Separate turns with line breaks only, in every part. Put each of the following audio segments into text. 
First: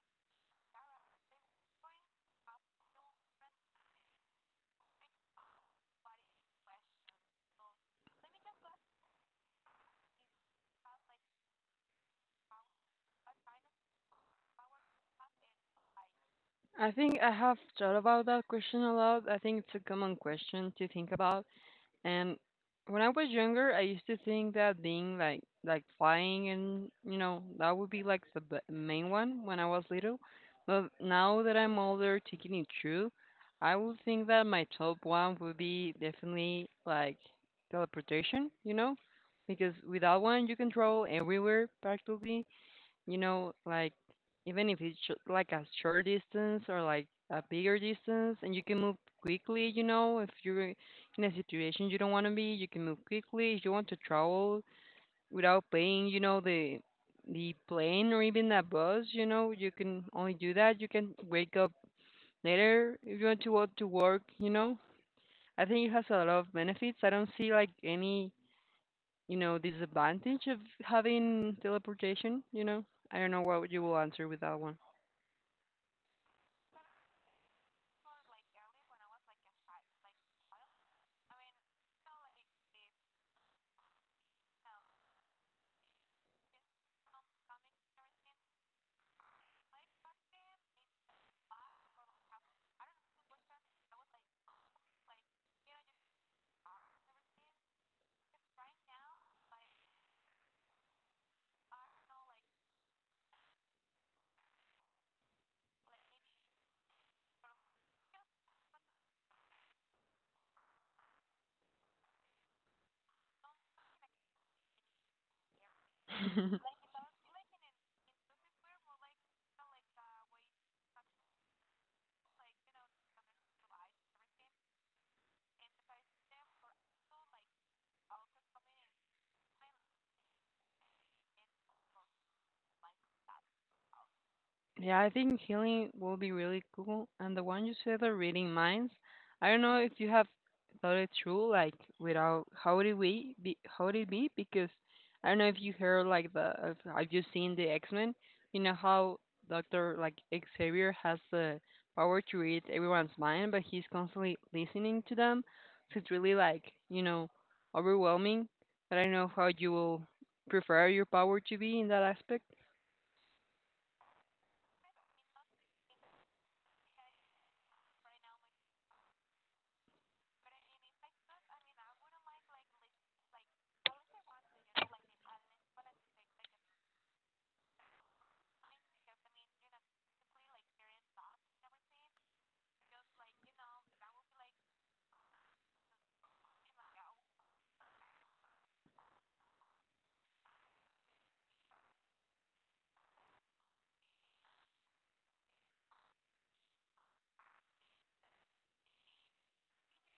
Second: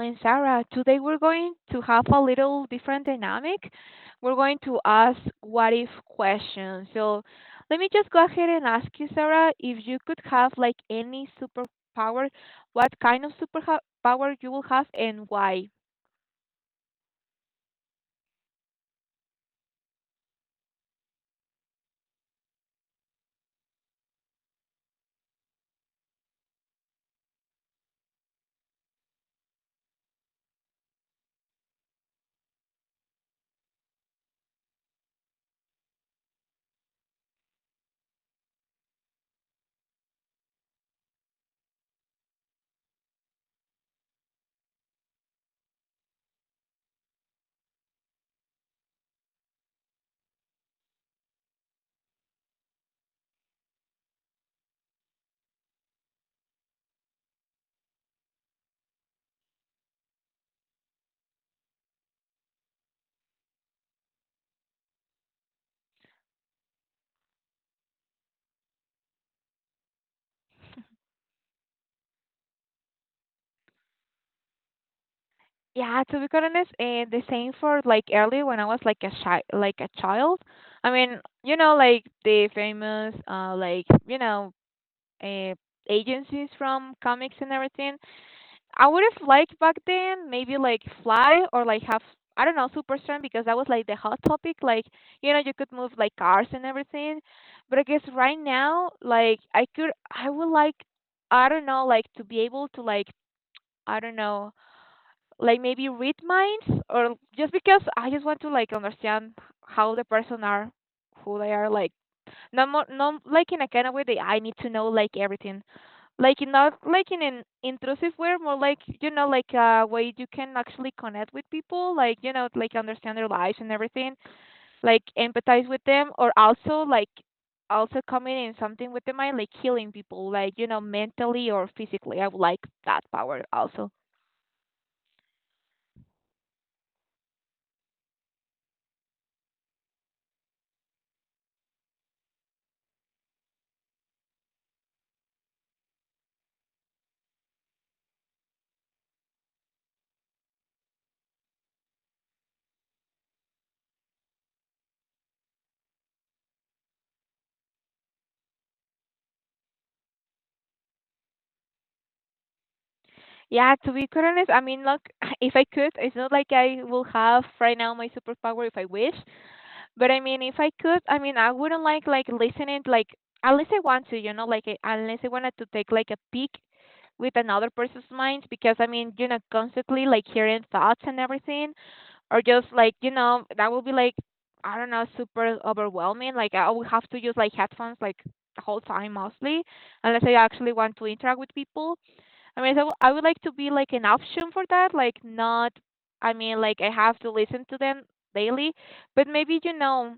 and Sarah. Today we're going to have a little different dynamic. We're going to ask what if questions. Let me just go ahead and ask you, Sarah, if you could have like any superpower, what kind of superpower you will have and why?
I think I have thought about that question a lot. I think it's a common question to think about. And when I was younger, I used to think that being like flying and you know that would be like the main one when I was little. But now that I'm older, taking it true, I would think that my top one would be definitely like teleportation. You know, because with that one you control everywhere practically you know, like even if it's like a short distance or like a bigger distance, and you can move quickly, you know, if you're in a situation you don't want to be, you can move quickly. If you want to travel without paying, you know, the plane or even the bus, you know, you can only do that. You can wake up later if you want to go to work, you know. I think it has a lot of benefits. I don't see like any, you know, disadvantage of having teleportation, you know. I don't know what you will answer with that one.
Yeah, to be quite honest, and the same for like earlier when I was like like a child. I mean, you know, like the famous like, uh, agencies from comics and everything, I would have liked back then, maybe like fly or like have, I don't know, super strength, because that was like the hot topic. Like, you know, you could move like cars and everything, but I guess right now, like I could, I would like, I don't know, like to be able to like, I don't know, like maybe read minds, or just because I just want to like understand how the person are, who they are, like not more, not like in a kind of way that I need to know like everything. Like in, not like in an intrusive way, more like, you know, like a way you can actually connect with people, like, you know, like understand their lives and everything, like empathize with them, or also like also coming in something with the mind, like healing people, like, you know, mentally or physically. I would like that power also.
Yeah, I think healing will be really cool. And the one you said, the reading minds, I don't know if you have thought it through, like without how would it be, how would it be? Because I don't know if you heard like the if, have you seen the X Men? You know how Doctor like Xavier has the power to read everyone's mind, but he's constantly listening to them. So it's really like you know overwhelming. But I don't know how you will prefer your power to be in that aspect.
Yeah, to be quite honest, I mean, look, if I could, it's not like I will have right now my superpower if I wish. But I mean, if I could, I mean, I wouldn't like listening, like unless I want to, you know, like unless I wanted to take like a peek with another person's mind, because I mean, you know, constantly like hearing thoughts and everything, or just like, you know, that would be like, I don't know, super overwhelming. Like I would have to use like headphones like the whole time mostly, unless I actually want to interact with people. I mean, so I would like to be like an option for that, like not. I mean, like I have to listen to them daily, but maybe, you know,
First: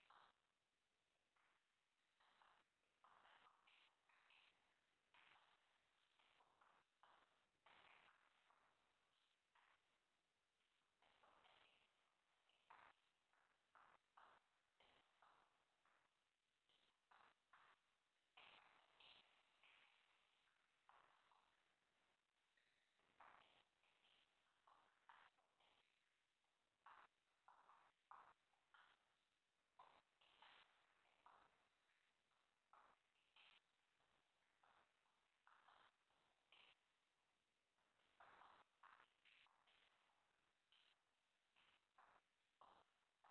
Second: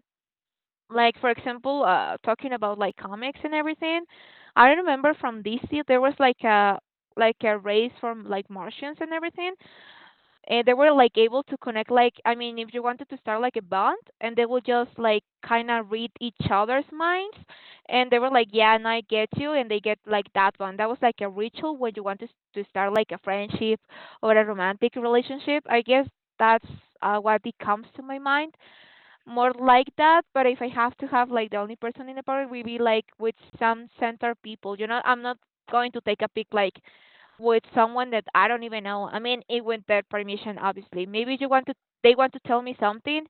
like for example, talking about like comics and everything, I remember from DC there was like a race from like Martians and everything, and they were like able to connect, like, I mean, if you wanted to start like a bond, and they would just like kind of read each other's minds, and they were like, yeah, and I get you, and they get like that one, that was like a ritual when you wanted to start like a friendship or a romantic relationship, I guess. That's What it comes to my mind, more like that. But if I have to have like the only person in the party, we be like with some center people. You know, I'm not going to take a pic like with someone that I don't even know. I mean, it with their permission, obviously. Maybe you want to, they want to tell me something,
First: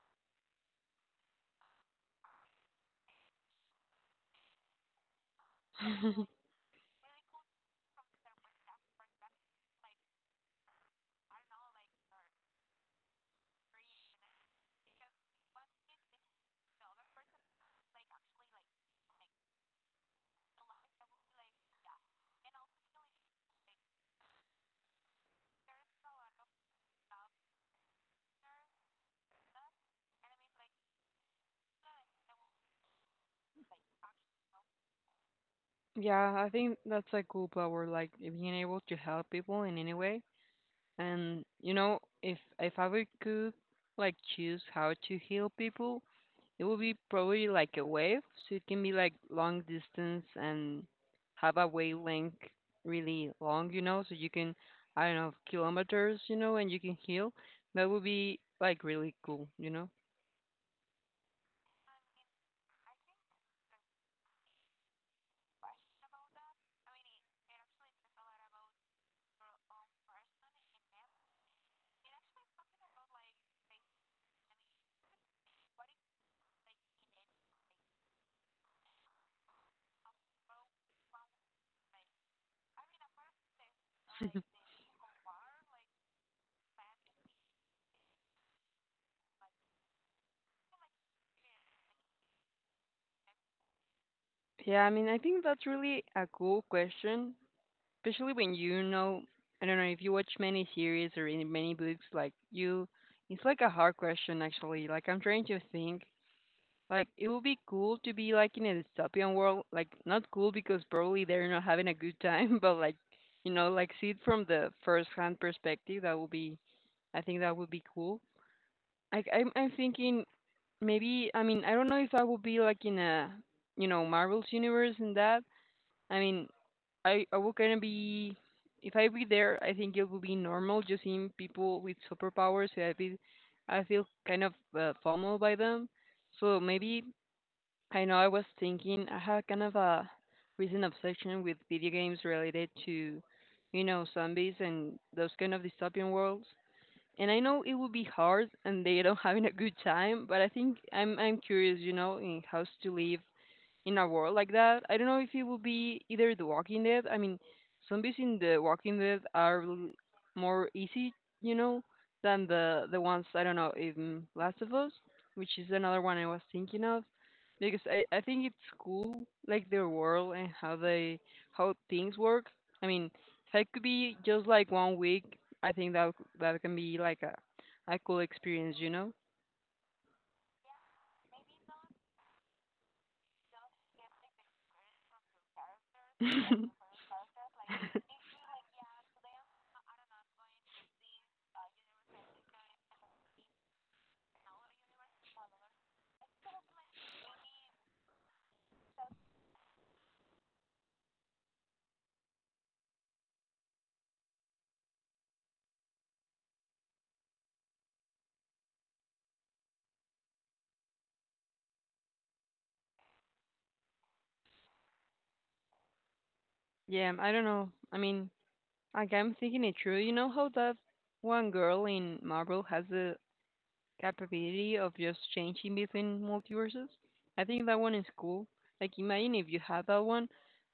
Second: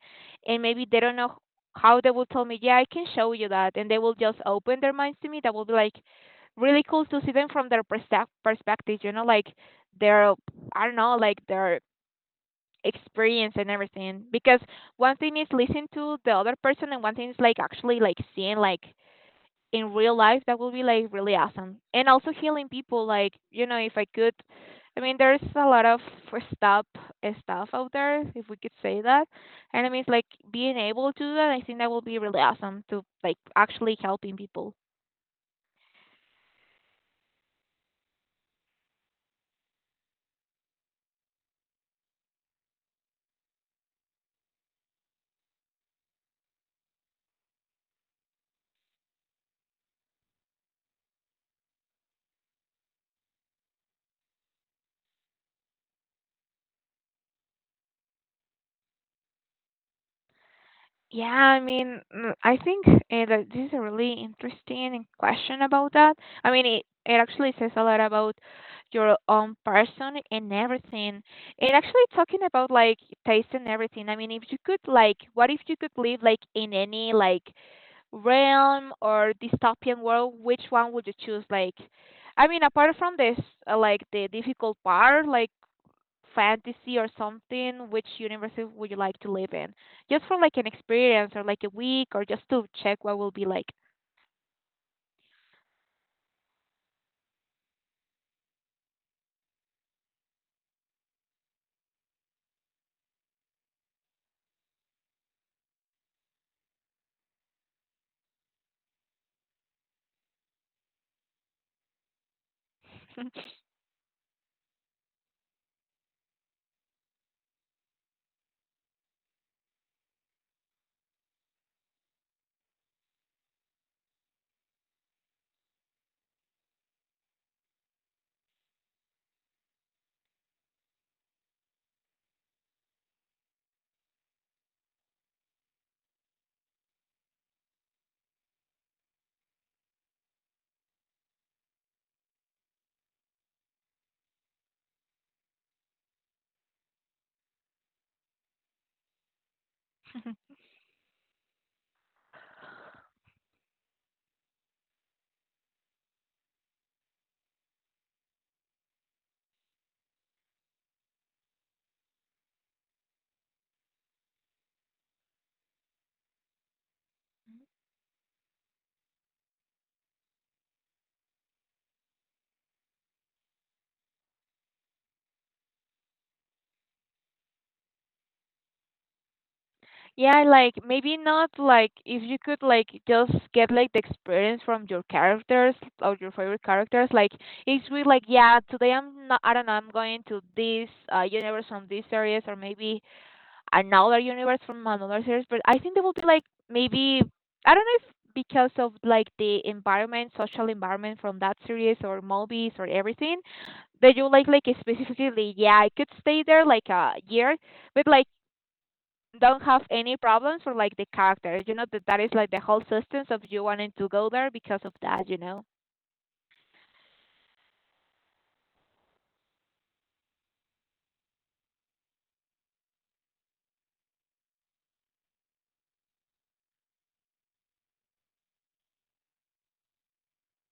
and maybe they don't know how they will tell me. Yeah, I can show you that, and they will just open their minds to me. That will be like really cool to see them from their perspective. You know, like their, I don't know, like their experience and everything, because one thing is listen to the other person, and one thing is like actually like seeing like in real life, that will be like really awesome. And also healing people, like, you know, if I could, I mean, there's a lot of stuff stuff out there, if we could say that. And I mean, it's like being able to do that, I think that will be really awesome to like actually helping people.
Yeah, I think that's a cool power, like being able to help people in any way. And you know, if I would could like choose how to heal people, it would be probably like a wave, so it can be like long distance and have a wavelength really long, you know, so you can I don't know kilometers, you know, and you can heal. That would be like really cool, you know.
Yeah, I mean, I think that this is a really interesting question about that. I mean, it actually says a lot about your own person and everything. And actually talking about like taste and everything. I mean, if you could like, what if you could live like in any like realm or dystopian world, which one would you choose? Like, I mean, apart from this, like the difficult part, like fantasy or something, which universe would you like to live in? Just for like an experience or like a week or just to check what will be like.
Yeah, I mean, I think that's really a cool question. Especially when you know I don't know if you watch many series or in many books like you it's like a hard question actually. Like I'm trying to think, like it would be cool to be like in a dystopian world, like not cool because probably they're not having a good time, but like you know like see it from the first hand perspective. That would be, I think that would be cool. Like I'm thinking maybe, I mean I don't know if I would be like in a you know Marvel's universe and that. I mean, I will gonna be if I be there, I think it will be normal just seeing people with superpowers. So I be I feel kind of FOMO by them. So maybe I know I was thinking I had kind of a recent obsession with video games related to, you know, zombies and those kind of dystopian worlds. And I know it would be hard and they don't having a good time, but I think I'm curious, you know, in how to live in a world like that. I don't know if it would be either The Walking Dead. I mean, zombies in The Walking Dead are more easy, you know, than the ones I don't know in Last of Us, which is another one I was thinking of, because I think it's cool like their world and how they how things work. I mean, if I could be just like one week, I think that that can be like a cool experience, you know.
Yeah, like maybe not, like if you could like just get like the experience from your characters or your favorite characters, like it's really like, yeah, today I'm not, I don't know, I'm going to this universe from this series, or maybe another universe from another series, but I think they will be like maybe, I don't know, if because of like the environment, social environment from that series or movies or everything, that you like specifically, yeah, I could stay there like a year, but like don't have any problems for like the characters. You know that that is like the whole substance of you wanting to go there because of that. You know.
Yeah, I don't know. I mean, like I'm thinking it through. You know how that one girl in Marvel has the capability of just changing between multiverses? I think that one is cool. Like imagine if you had that one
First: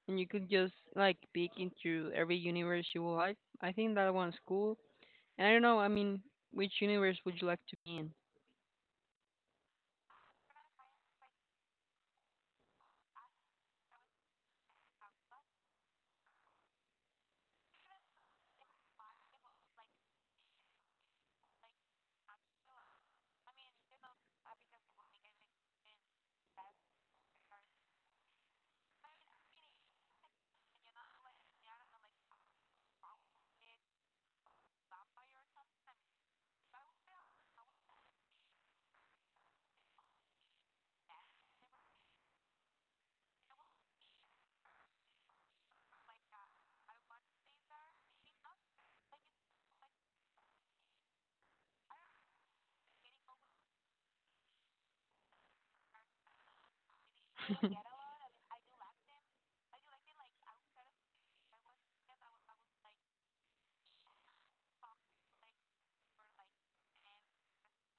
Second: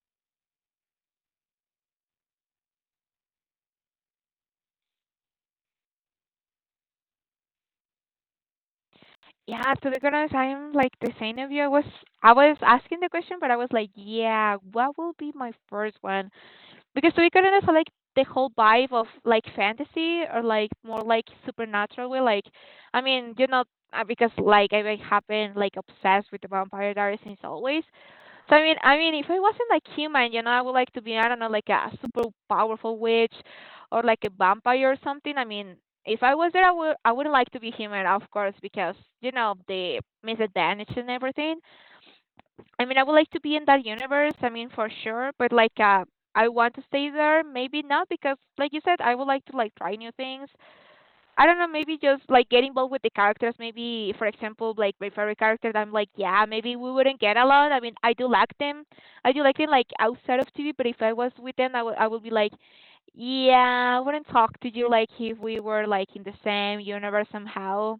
and you could just like peek into every universe you would like. I think that one's cool. And I don't know, I mean, which universe would you like to be
Yeah, to be honest, I'm like the same of you. I was asking the question, but I was like, yeah, what will be my first one? Because Suikoden is like the whole vibe of like fantasy or like more like supernatural way. Like, I mean, you know, because like I like, have been like obsessed with the Vampire Diaries since always. I mean, if I wasn't like human, you know, I would like to be, I don't know, like a super powerful witch or like a vampire or something. I mean, if I was there, I would like to be human, of course, because you know the misadvantage and everything. I mean, I would like to be in that universe. I mean, for sure. But like, I want to stay there. Maybe not, because like you said, I would like to like try new things. I don't know. Maybe just like get involved with the characters. Maybe, for example, like my favorite character, that I'm like, yeah, maybe we wouldn't get along.
in?
I mean, I do like them. I do like them like outside of TV. But if I was with them, I would be like, yeah, I wouldn't talk to you, like if we were like in the same universe somehow.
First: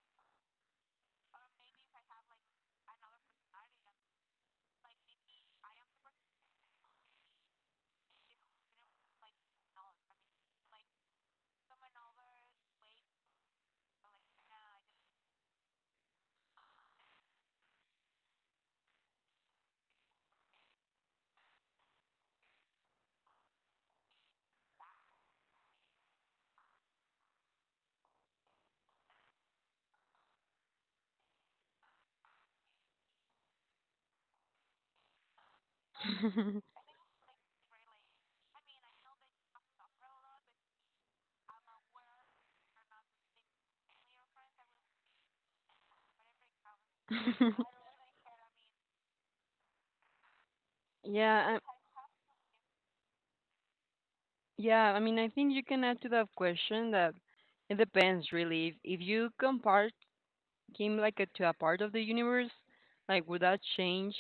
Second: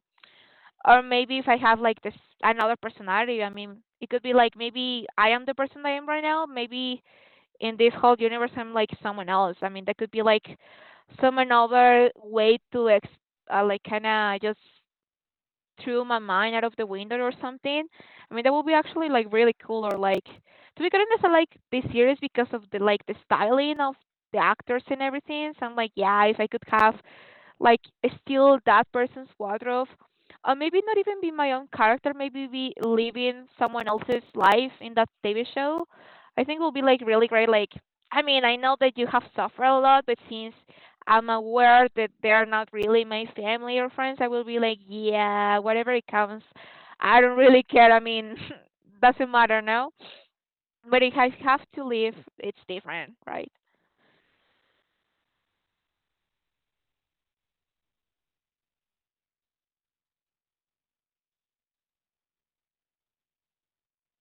Or maybe if I have like this another personality, I mean, it could be like maybe I am the person I am right now. Maybe in this whole universe, I'm like someone else. I mean, that could be like some another way to like kind of just throw my mind out of the window or something. I mean, that would be actually like really cool. Or like, to be honest, I like this series because of the like the styling of the actors and everything. So I'm like, yeah, if I could have like steal that person's wardrobe, or maybe not even be my own character, maybe be living someone else's life in that TV show, I think will be like really great. Like, I mean, I know that you have suffered a lot, but since I'm aware that they're not really my family or friends, I will be like, yeah, whatever it comes, I don't really care. I mean, doesn't matter now. But if I
Yeah, I,
have to leave, it's different, right?
yeah, I mean, I think you can add to that question that it depends really. If you compare came like a, to a part of the universe, like would that change?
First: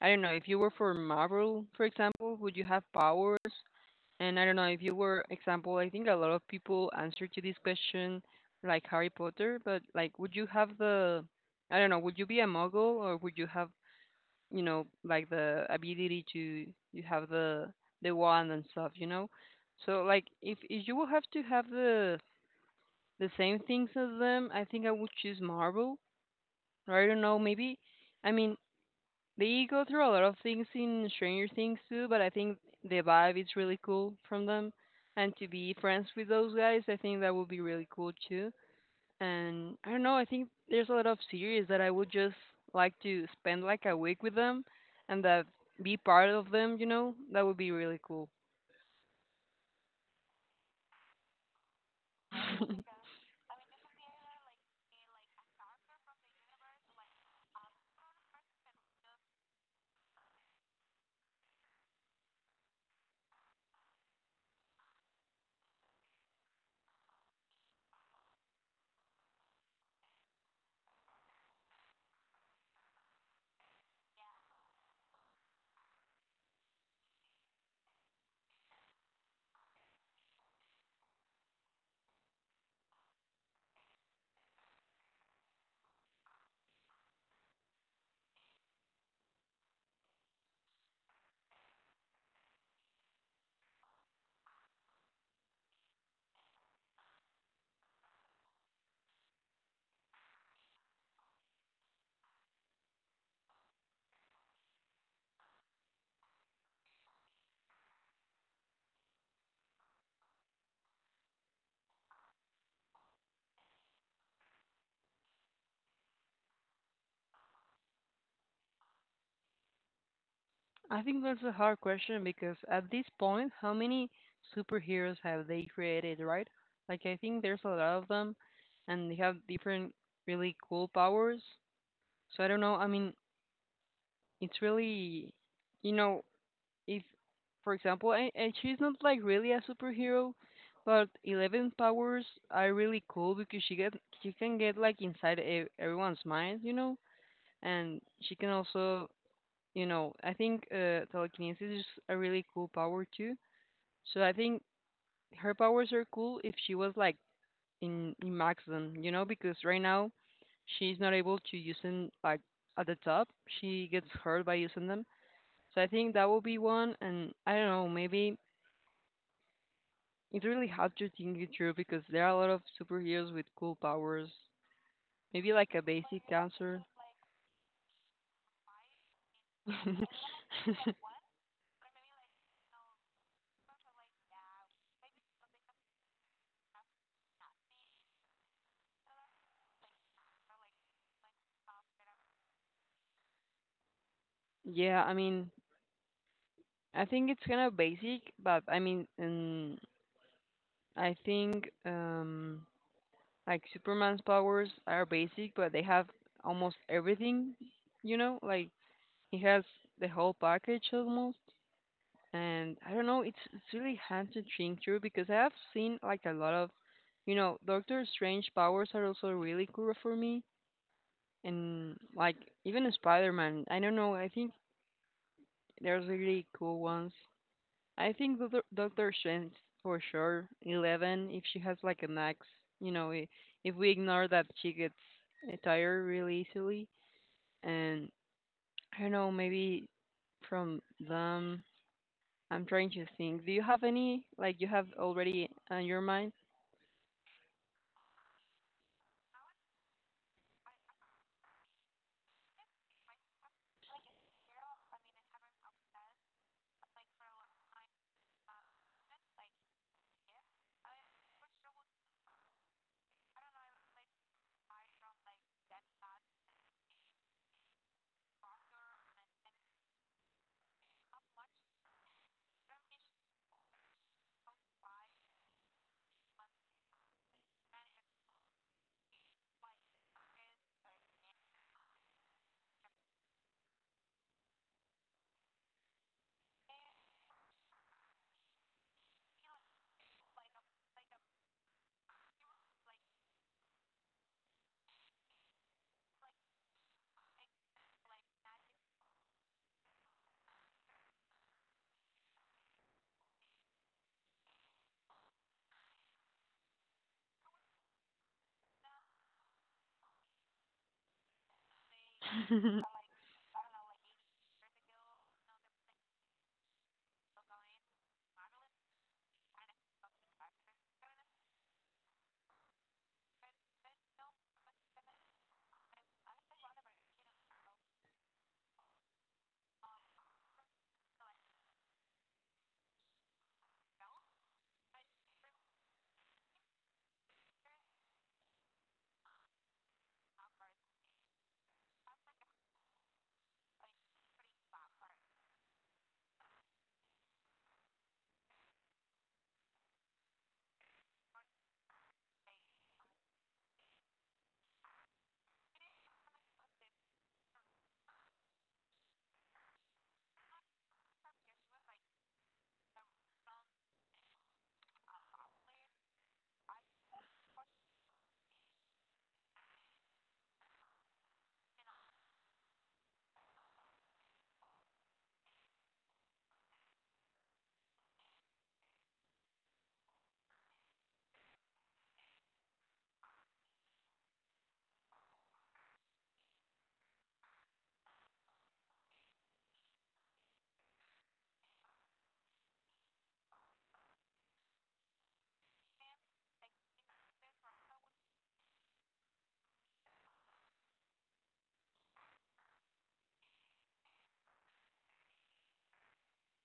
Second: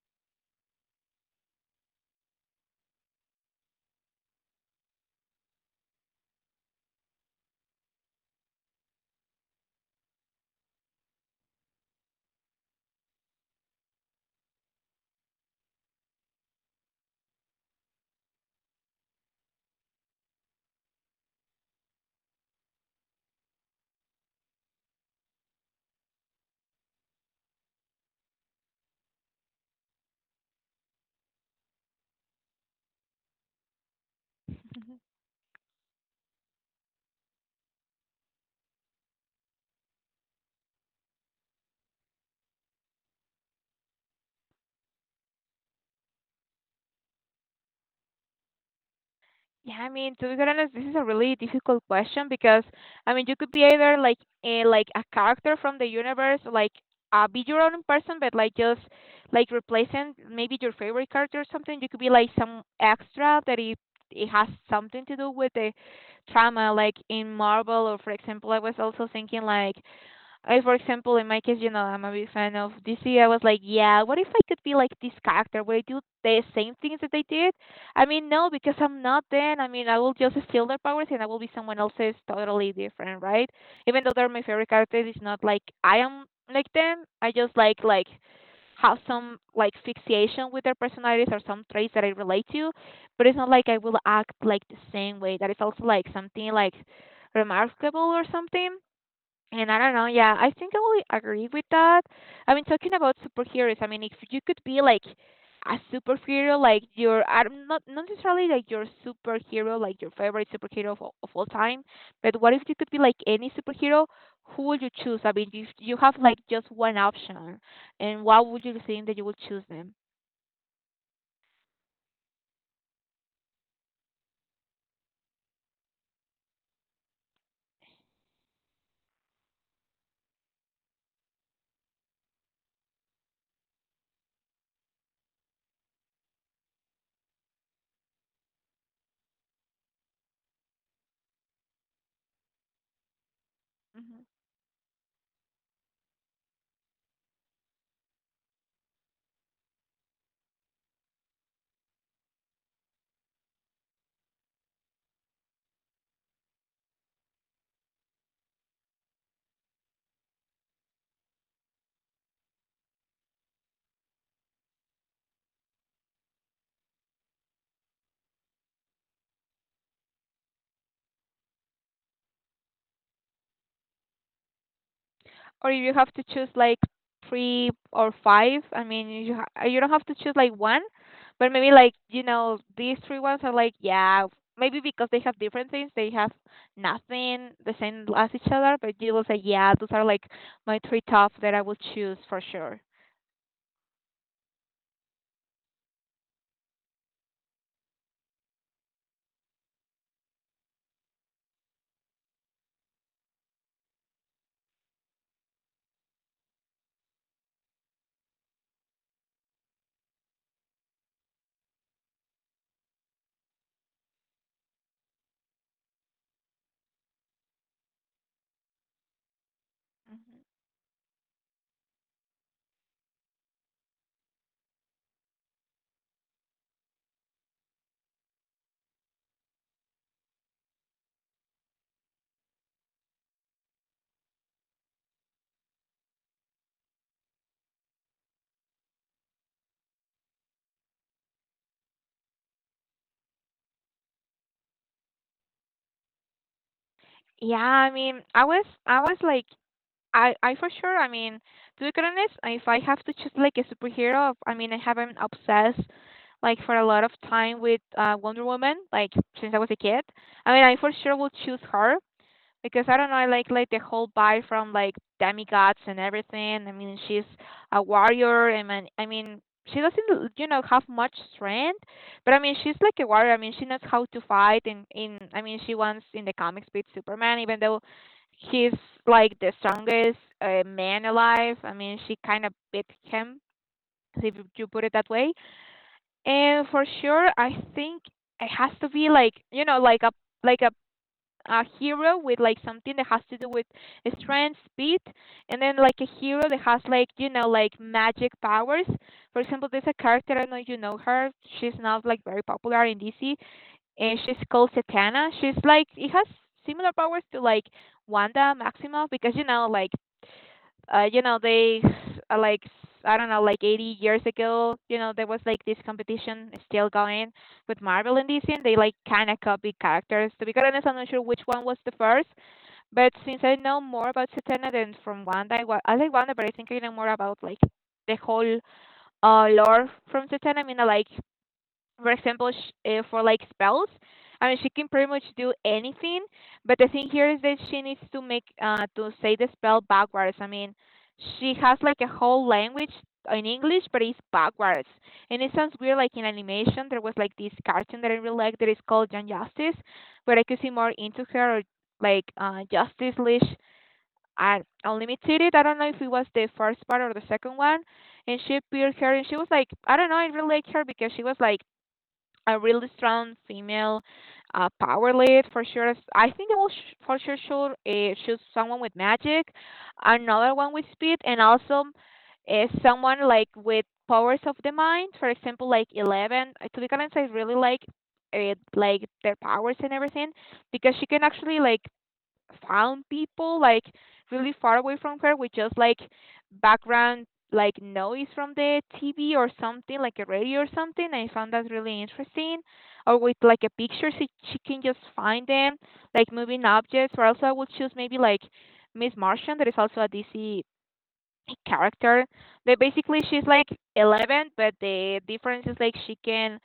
I don't know. If you were for Marvel, for example, would you have powers? And I don't know if you were example. I think a lot of people answer to this question like Harry Potter, but like, would you have the? I don't know. Would you be a muggle or would you have you know like the ability to you have the wand and stuff? You know. So like if you will have to have the same things as them, I think I would choose Marvel, I don't know, maybe. I mean, they go through a lot of things in Stranger Things too, but I think the vibe is really cool from them. And to be friends with those guys, I think that would be really cool too. And I don't know, I think there's a lot of series that I would just like to spend like a week with them and that be part of them, you know? That would be really cool.
Yeah, I mean, to be quite honest, this is a really difficult question, because, I mean, you could be either like like a character from the universe, like be your own person, but like just like replacing maybe your favorite character or something. You could be like some extra that it has something to do with the trauma, like in Marvel, or for example, I was also thinking, like I, for example, in my case, you know, I'm a big fan of DC. I was like, yeah, what if I could be like this character? Would I do the same things that they did? I mean, no, because I'm not then. I mean, I will just steal their powers and I will be someone else's totally different, right? Even though they're my favorite characters, it's not like I am like them. I just like, have some like fixation with their personalities or some traits that I relate to, but it's not like I will act like the same way. That is also like something like remarkable or something. And I don't know, yeah, I think I will agree with that. I mean, talking about superheroes, I mean, if you could be like a superhero, like your, I'm not necessarily like your superhero, like your favorite superhero of all time, but what if you could be like any superhero? Who would you choose? I mean, if you have like just one option, and what would you think that you would choose them?
I think that's a hard question because at this point, how many superheroes have they created, right? Like, I think there's a lot of them and they have different really cool powers. So I don't know. I mean, it's really, you know, if, for example, and she's not like really a superhero, but Eleven's powers are really cool because she can get like inside everyone's mind, you know, and she can also you know, I think telekinesis is a really cool power too. So I think her powers are cool if she was like in maximum, you know, because right now she's not able to use them like at the top. She gets hurt by using them. So I think that will be one. And I don't know, maybe it's really hard to think it through because there are a lot of superheroes with cool powers. Maybe
Or
like a
you have to
basic
choose like
answer.
three or five. I mean, you don't have to choose like one, but maybe like you know these three ones are like yeah maybe because they have different things they have nothing the same as each other, but you will say yeah those are like my three top that I will choose for sure.
Yeah, I mean, I think it's kind of basic, but I mean, I think like Superman's powers are basic, but they have almost everything. You know, like he has the whole package almost. And I don't know, it's really hard to think through because I have seen like a lot of, you know, Doctor Strange powers are also really cool for
Mhm.
me, and like even Spider-Man. I don't know, I think there's really cool ones. I think Doctor Strange for sure. Eleven, if she has like an axe, you know, if we ignore that, she gets tired really easily. And I don't know, maybe from them. I'm trying to think. Do you have any like you have already on your mind?
Yeah, I mean, I was like I for sure. I mean, to be quite honest, if I have to choose like a superhero, I mean, I have been obsessed like for a lot of time with Wonder Woman, like since I was a kid. I mean, I for sure will choose her because I don't know, I like the whole vibe from like demigods and everything. I mean, she's a warrior, and I mean, she doesn't you know have much strength, but I mean, she's like a warrior. I mean, she knows how to fight, and in I mean, she wants in the comics beat Superman, even though he's like the strongest man alive. I mean, she kind of beat him, if you put it that way. And for sure, I think it has to be like you know like a hero with like something that has to do with strength, speed, and then like a hero that has like you know like magic powers. For example, there's a character I don't know if you know her. She's not like very popular in DC, and she's called Satana. She's like it has similar powers to like Wanda Maximoff because you know like you know, they s- like s- I don't know, like 80 years ago, you know, there was like this competition is still going with Marvel and DC, and they like kind of copied characters. To be quite honest, I'm not sure which one was the first, but since I know more about Satana than from Wanda, I like Wanda, but I think I know more about like the whole lore from Satana. I mean, I like for example, sh for like spells. I mean, she can pretty much do anything, but the thing here is that she needs to make to say the spell backwards. I mean, she has like a whole language in English, but it's backwards, and it sounds weird. Like in animation, there was like this cartoon that I really like that is called Young Justice, where I could see more into her, or like Justice League uh, Unlimited. I don't know if it was the first part or the second one, and she appeared here, and she was like, I don't know, I really like her because she was like a really strong female power lead for sure. I think they will for sure should choose someone with magic, another one with speed, and also someone like with powers of the mind. For example, like 11. To be honest, I really like their powers and everything because she can actually like found people like really far away from her with just like background like noise from the TV or something like a radio or something. I found that really interesting. Or with like a picture, she can just find them like moving objects. Or also I would choose maybe like Miss Martian, that is also a DC character that basically she's like 11, but the difference is like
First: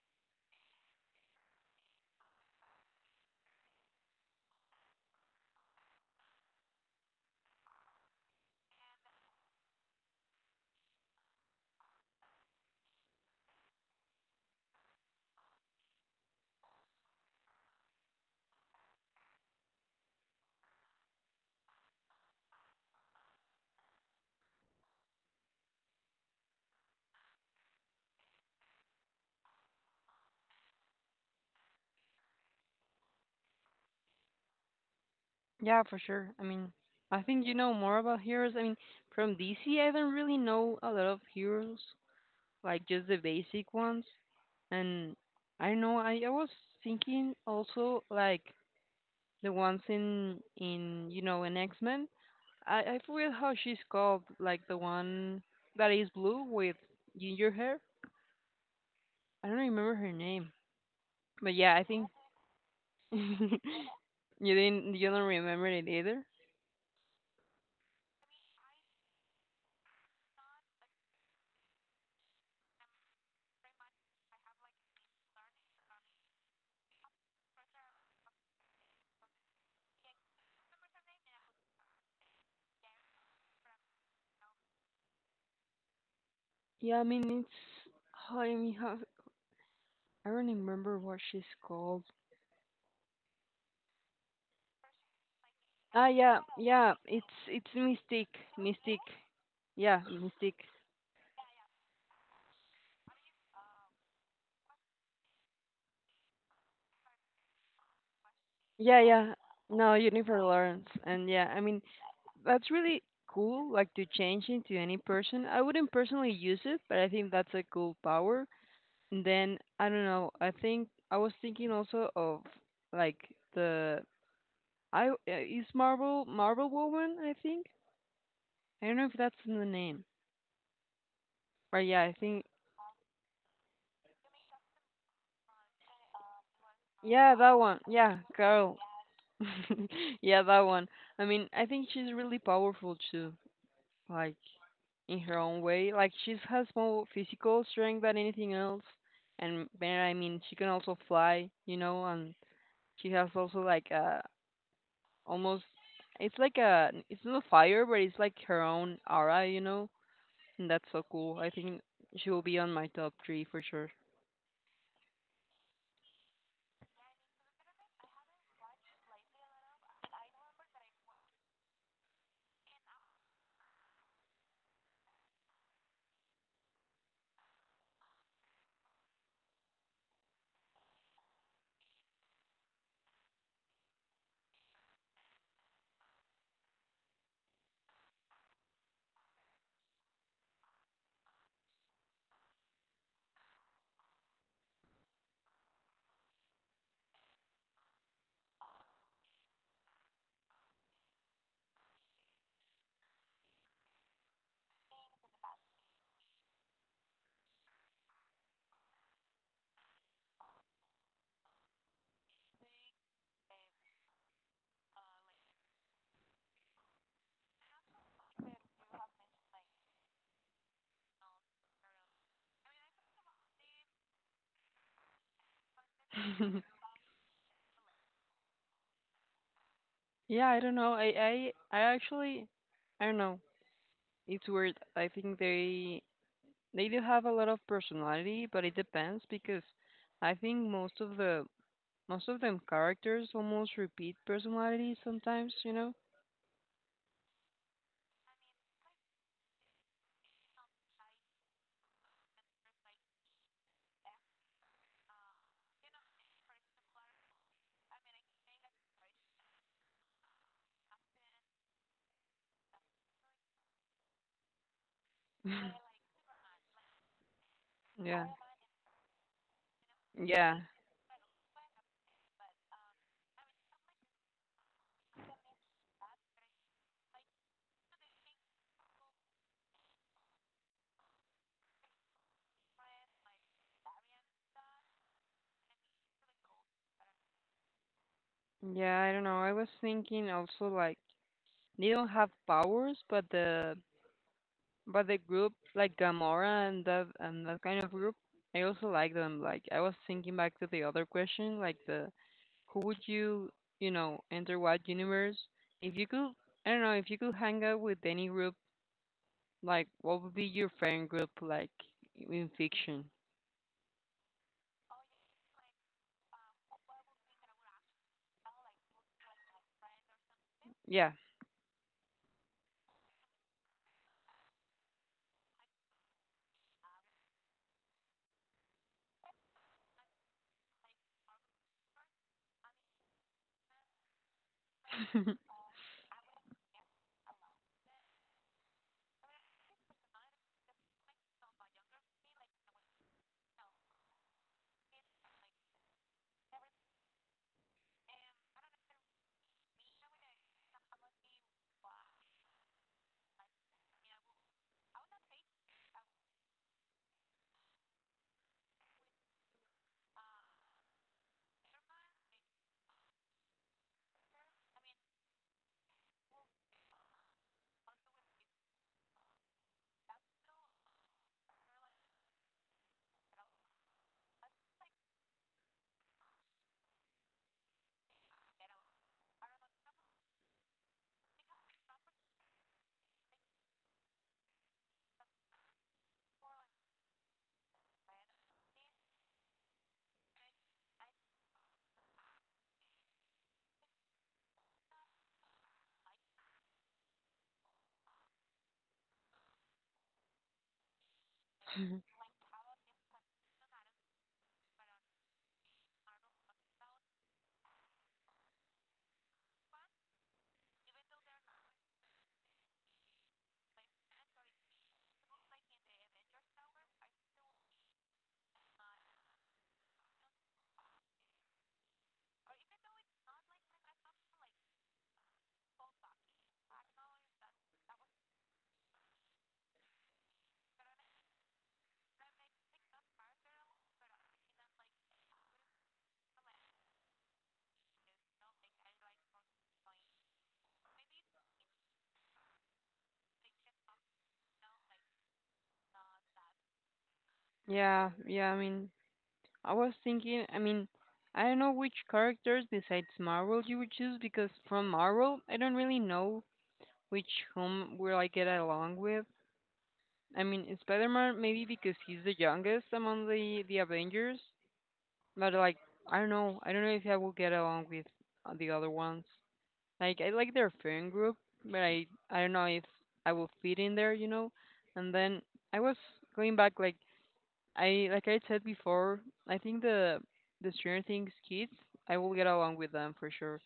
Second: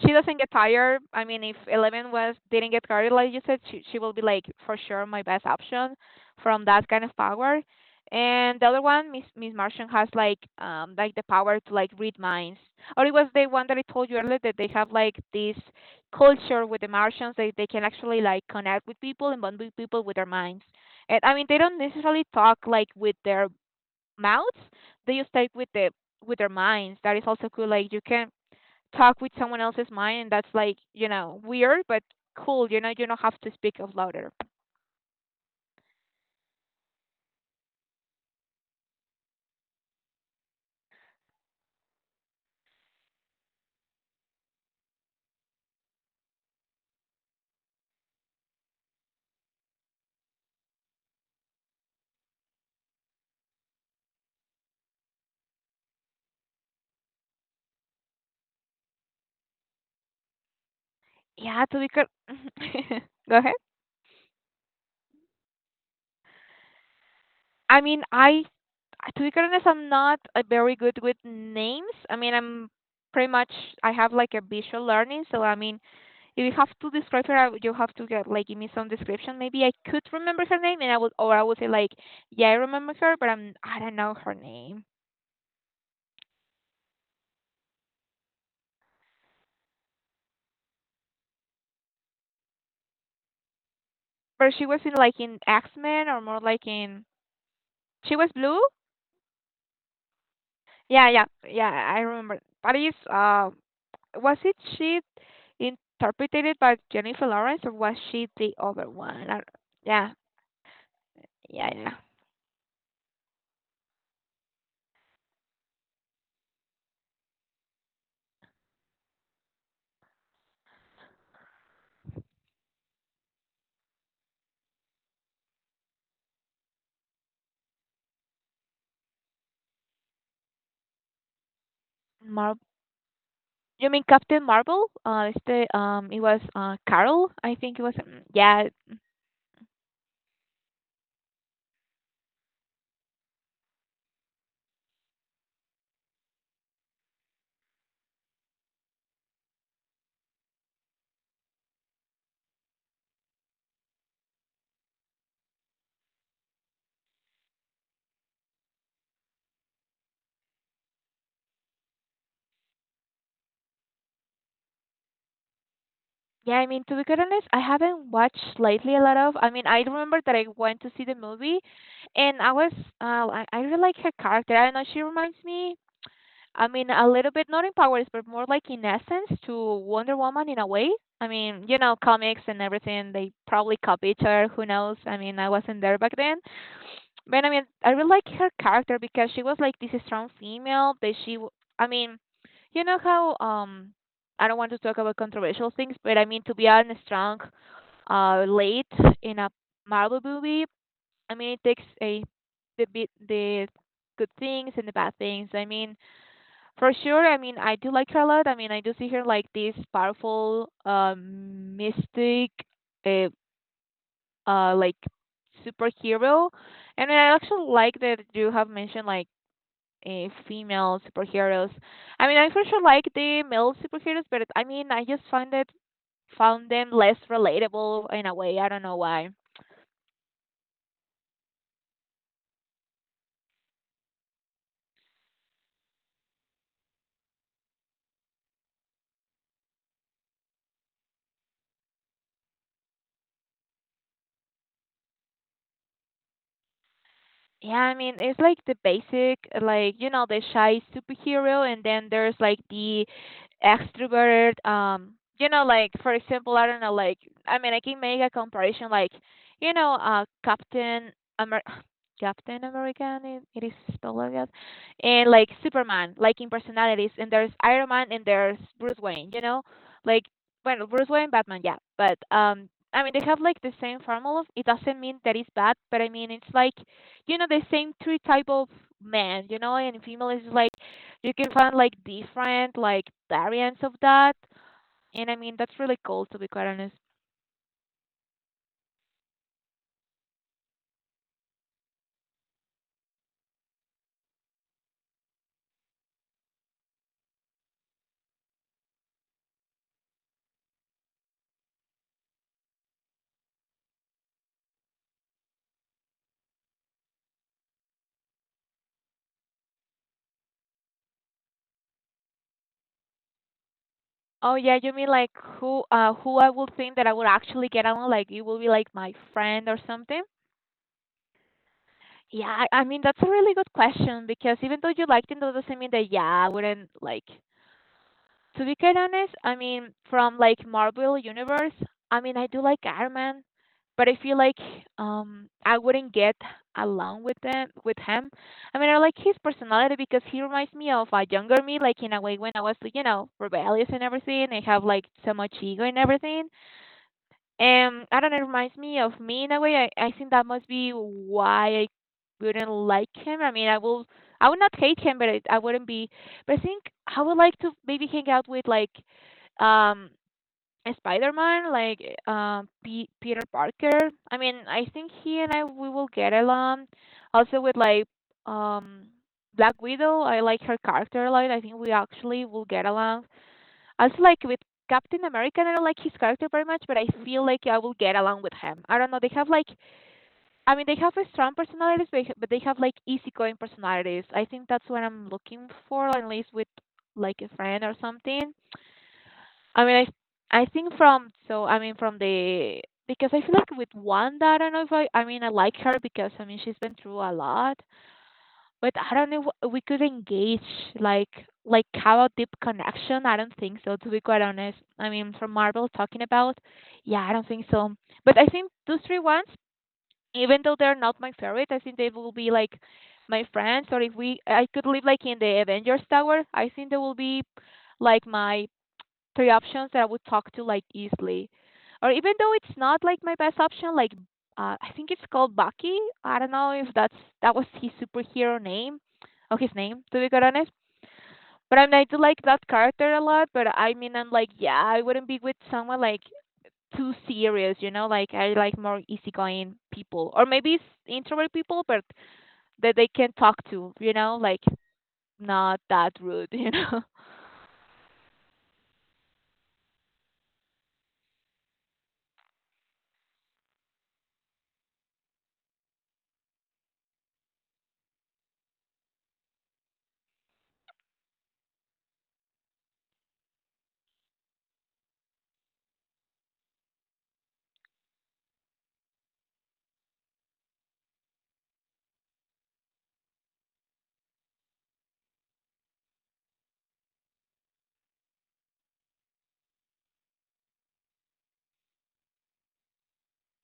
she doesn't get tired. I mean, if 11 was didn't get tired like you said, she will be like for sure my best option from that kind of power. And the other one, miss Martian has like the power to like read minds, or it was the one that I told you earlier that they have like this culture with the Martians. They can actually like connect with people and bond with people with their minds, and I mean, they don't necessarily talk like with their mouths, they just type with the with their minds. That is also cool. Like you can talk with someone else's mind, and that's like you know weird, but cool. You know you don't have to speak out louder.
Yeah, for sure. I mean, I think you know more about heroes. I mean, from DC, I don't really know a lot of heroes, like just the basic ones. And I don't know I was thinking also like the ones in you know in X Men. I forget how she's called, like the one that is blue with ginger hair. I don't remember her name, but
Yeah,
yeah,
to
I
be
think
cor- Go ahead.
you didn't you don't remember it either.
I mean, I to be honest, I'm not very good with names. I mean, I'm pretty much I have like a visual learning, so I mean, if you have to describe her, you have to get like give me some description. Maybe I could remember her name, and I would say like, yeah, I remember her, but I don't know her name.
Yeah, I mean it's oh, I mean how I don't remember what she's called.
But she was in like in X
Ah
Men or more
yeah
like
yeah
in
it's
she was
Mystique.
blue.
Mystique, yeah, Mystique.
Yeah, yeah, yeah. I remember. But is was it she interpreted by Jennifer Lawrence or was she the other
Yeah,
one?
yeah. No,
Yeah,
Jennifer Lawrence. And yeah, I
yeah,
mean,
yeah.
that's really cool, like to change into any person. I wouldn't personally use it, but I think that's a cool power. And then, I don't know, I think I was thinking also of like the I is Marvel Woman, I think. I don't know if that's in the name. But yeah, I think
Mar- you mean Captain Marvel? It's the it was Carol.
yeah, that
I
one.
think it was.
Yeah,
Yeah,
Carol. Yeah, that one. I mean, I think she's really powerful too. Like, in her own way. Like she has more physical strength than anything else, and then I mean she can also fly, you know, and she has also like a almost it's like a it's not fire, but it's like her own aura, you know, and that's so cool. I think she will be on my top three for sure.
yeah. I mean to be quite honest, I haven't watched lately a lot of. I mean, I remember that I went to see the movie, and I was I really like her character. I don't know. She reminds me. I mean, a little bit not in powers, but more like in essence to Wonder Woman in a way. I mean, you know, comics and everything, they probably copy each other. Who knows? I mean, I wasn't there back then. But I mean, I really like her character because she was like this strong female I mean, you know how, I don't want to talk about controversial things, but I mean, to be a strong, late in a Marvel movie, I mean, it takes a, the good things and the bad things. I mean, for sure, I mean, I do like her a lot. I mean, I do see her like this powerful, mystic, uh, like superhero, and I actually like that you have mentioned like female superheroes. I mean, I for sure like the male superheroes, but I mean, I just find it found them less relatable in a way. I don't know why.
Yeah, I don't know. I actually I don't know. It's weird. I think they do have a lot of personality, but it depends because I think most of the most of them characters almost repeat personalities sometimes, you know?
Yeah, I mean, it's like the basic, like, you know, the shy superhero, and then there's like the extrovert, you know, like, for example, I don't know, like, I mean, I can make a comparison, like, you know, Captain Amer Captain American, it is spelled like that, and like Superman, like in personalities, and there's Iron Man and
Yeah.
there's Bruce Wayne, you know, like,
Yeah.
well, Bruce Wayne, Batman, yeah, but, I mean, they have like the same formula. It doesn't mean that it's bad, but I mean, it's like, you know, the same three type of men, you know, and female is like you can find like different like variants of that, and I mean, that's really cool, to be quite honest.
Yeah, I don't know. I was thinking also like they don't have powers, but the group like Gamora and that kind of group, I also like them. Like I was thinking back to the other question, like the who would you you know enter what universe if you could. I don't know if you could hang out with any group, like what would be your friend group like in fiction?
Oh yeah, you mean like who I would think that I would actually get along, like it will be like my friend or something?
Yeah.
Yeah, I mean that's a really good question because even though you liked him that doesn't mean that yeah I wouldn't like. To be quite honest, I mean, from like Marvel Universe, I mean, I do like Iron Man, but I feel like I wouldn't get along with them with him. I mean, I like his personality because he reminds me of a younger me, like in a way when I was, you know, rebellious and everything, and have like so much ego and everything. And I don't know, it reminds me of me in a way. I think that must be why I wouldn't like him. I mean, I will, I would not hate him, but I wouldn't be. But I think I would like to maybe hang out with like, um, a Spider-Man, like Peter Parker. I mean, I think he and I we will get along. Also with like, um, Black Widow. I like her character a lot. I think we actually will get along also, like with Captain America. I don't like his character very much, but I feel like I will get along with him. I don't know. They have like, I mean, they have a strong personalities, but they have like easygoing personalities. I think that's what I'm looking for, at least with like a friend or something. I mean, I think from so I mean from the because I feel like with Wanda, I don't know if I like her because I mean she's been through a lot, but I don't know we could engage like like have a deep connection. I don't think so, to be quite honest. I mean, from Marvel talking about, yeah, I don't think so. But I think those three ones, even though they're not my favorite, I think they will be like my friends. Or if we, I could live like in the Avengers Tower. I think they will be like my three options that I would talk to like easily. Or even though it's not like my best option, like I think it's called Bucky. I don't know if that's that was his superhero name or his name, to be quite honest. But I mean I do like that character a lot, but I mean I'm like, yeah, I wouldn't be with someone like too serious, you know, like I like more easygoing people. Or maybe it's introvert people but that they can talk to, you know, like not that rude, you know.
Yeah, yeah, I mean, I was thinking, I mean, I don't know which characters besides Marvel you would choose because from Marvel, I don't really know which whom will I get along with. I mean, Spider-Man maybe because he's the youngest among the Avengers, but like I don't know if I will get along with the other ones. Like I like their friend group, but I don't know if I will fit in there, you know. And then I was going back like I said before, I think the Stranger Things kids, I will get along with them for sure.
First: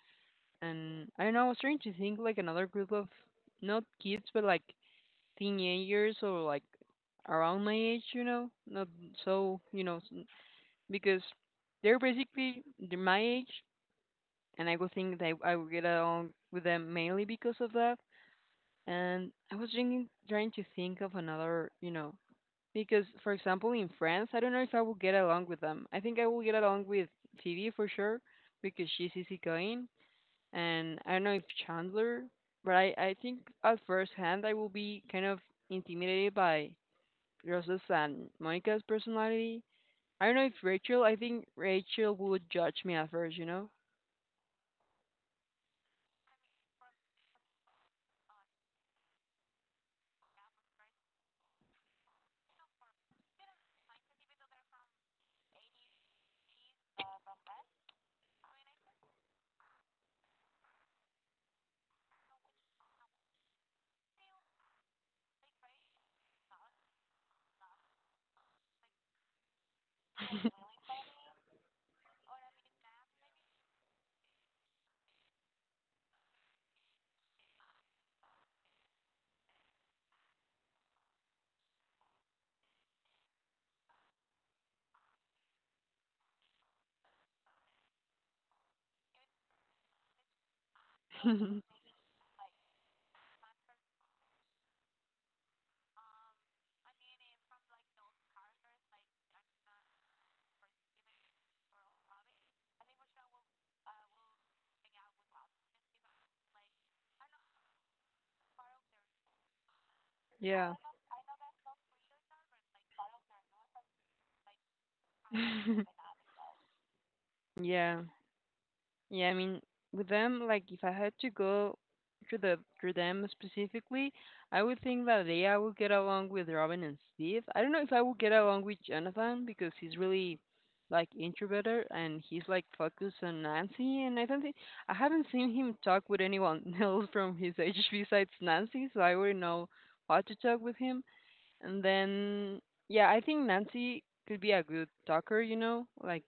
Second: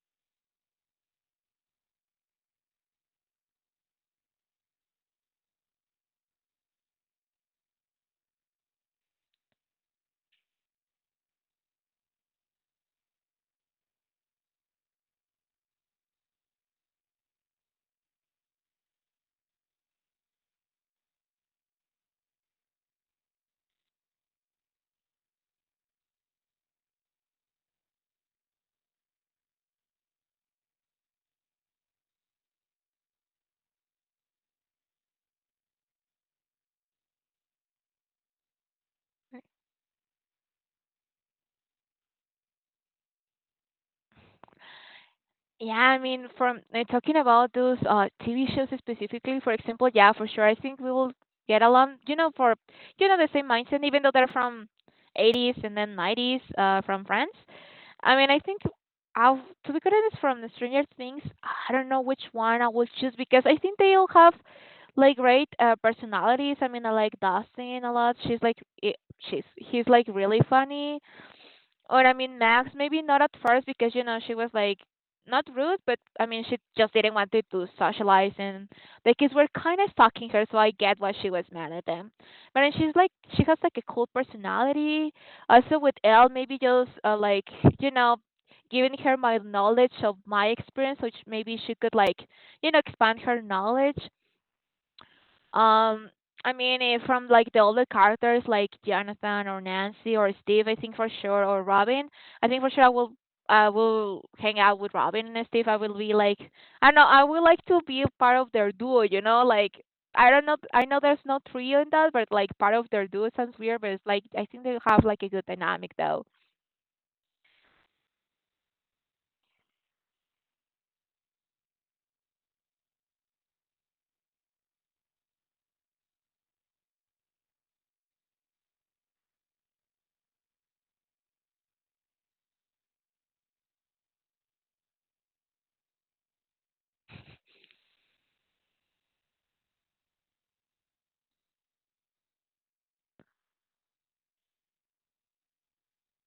And I don't know, I was trying to think like another group of not kids but like teenagers or like around my age, you know, not so because they're basically they're my age, and I would think that I would get along with them mainly because of that. And I was thinking, trying to think of another, you know, because, for example, in France, I don't know if I will get along with them. I think I will get along with Phoebe for sure because she's easygoing, and I don't know if Chandler, but I think at first hand I will be kind of intimidated by Rosa's and Monica's personality. I don't know if Rachel, I think Rachel would judge me at first, you know?
Yeah, I mean, from talking about those TV shows specifically, for example, yeah, for sure, I think we will get along. You know, for you know the same mindset, even though they're from 80's and then 90's, from France. I mean, I think I'll, to be honest, from the Stranger Things, I don't know which one I will choose because I think they all have like great personalities. I mean, I like Dustin a lot. She's like I she's He's like really funny. Or I mean, Max, maybe not at first because you know she was like not rude, but I mean she just didn't want to, socialize, and the kids were kind of stalking her, so I get why she was mad at them. But then she has like a cool personality. Also with Elle, maybe just like you know, giving her my knowledge of my experience, which maybe she could like you know expand her knowledge. Um, I mean, if from like the older characters like Jonathan or Nancy or Steve, I think for sure, or Robin, I think for sure I will hang out with Robin and Steve. I will be like, I don't know, I would like to be a part of their duo, you know, like I don't know,
Yeah.
I know there's no trio in that, but like part of their duo sounds weird, but it's like I think they have like a good dynamic though.
Yeah. Yeah, I mean, with them, like if I had to go through the through them specifically, I would think that Leia would get along with Robin and Steve. I don't know if I would get along with Jonathan because he's really like introverted and he's like focused on Nancy, and I don't think I haven't seen him talk with anyone else from his age besides Nancy, so I wouldn't know how to talk with him. And then yeah, I think Nancy could be a good talker, you know? Like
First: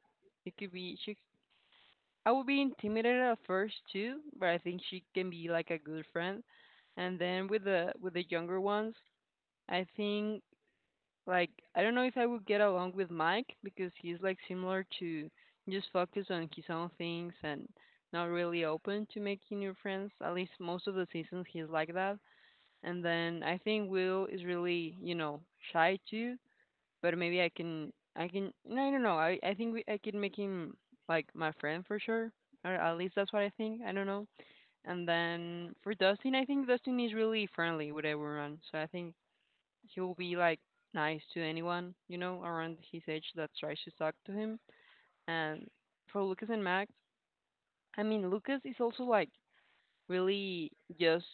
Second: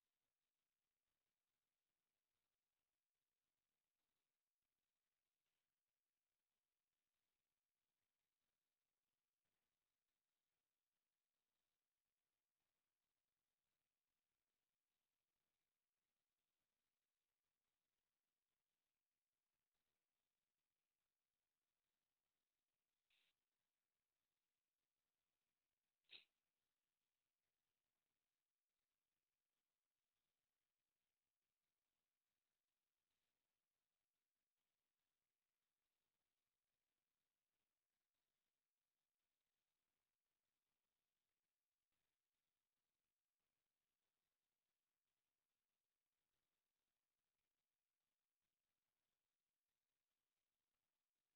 it could be she I would be intimidated at first too, but I think she can be like a good friend. And then with the younger ones, I think like I don't know if I would get along with Mike because he's like similar to just focus on his own things and not really open to making new friends. At least most of the seasons he's like that. And then I think Will is really, you know, shy too. But maybe I can, I don't know. I think I can make him like my friend for sure. Or at least that's what I think. I don't know. And then for Dustin, I think Dustin is really friendly with everyone. So I think he'll be like nice to anyone, you know, around his age that tries to talk to him. And for Lucas and Max, I mean, Lucas is also like really just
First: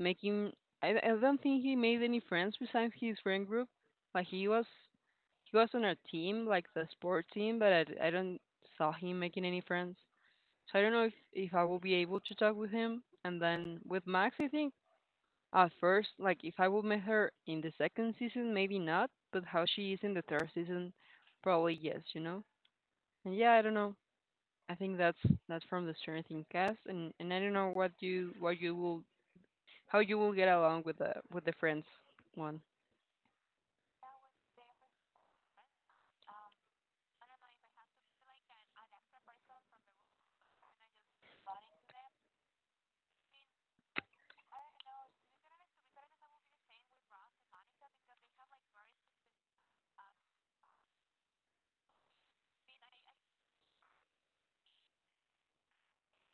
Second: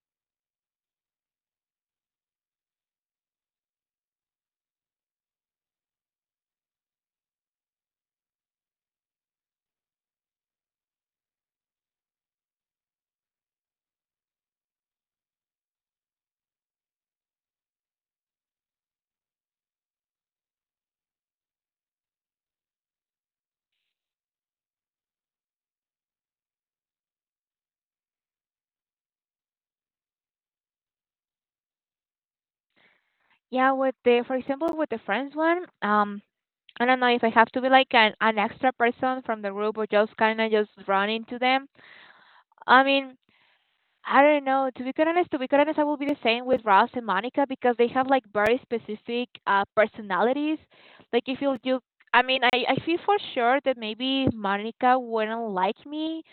making. I don't think he made any friends besides his friend group. Like he was on our team, like the sport team, but I don't saw him making any friends. So I don't know if I will be able to talk with him. And then with Max, I think at first, like if I will meet her in the second season, maybe not. But how she is in the third season, probably yes, you know. And yeah, I don't know. I think that's from the Stranger Things cast, and I don't know what you will how you will get along with the friends one.
Yeah, with the, for example, with the friends one, I don't know if I have to be like an extra person from the group or just kind of just run into them. I mean, I don't know. To be quite honest, I will be the same with Ross and Monica because they have like very specific personalities. Like I feel you, I feel for sure that maybe Monica wouldn't like me,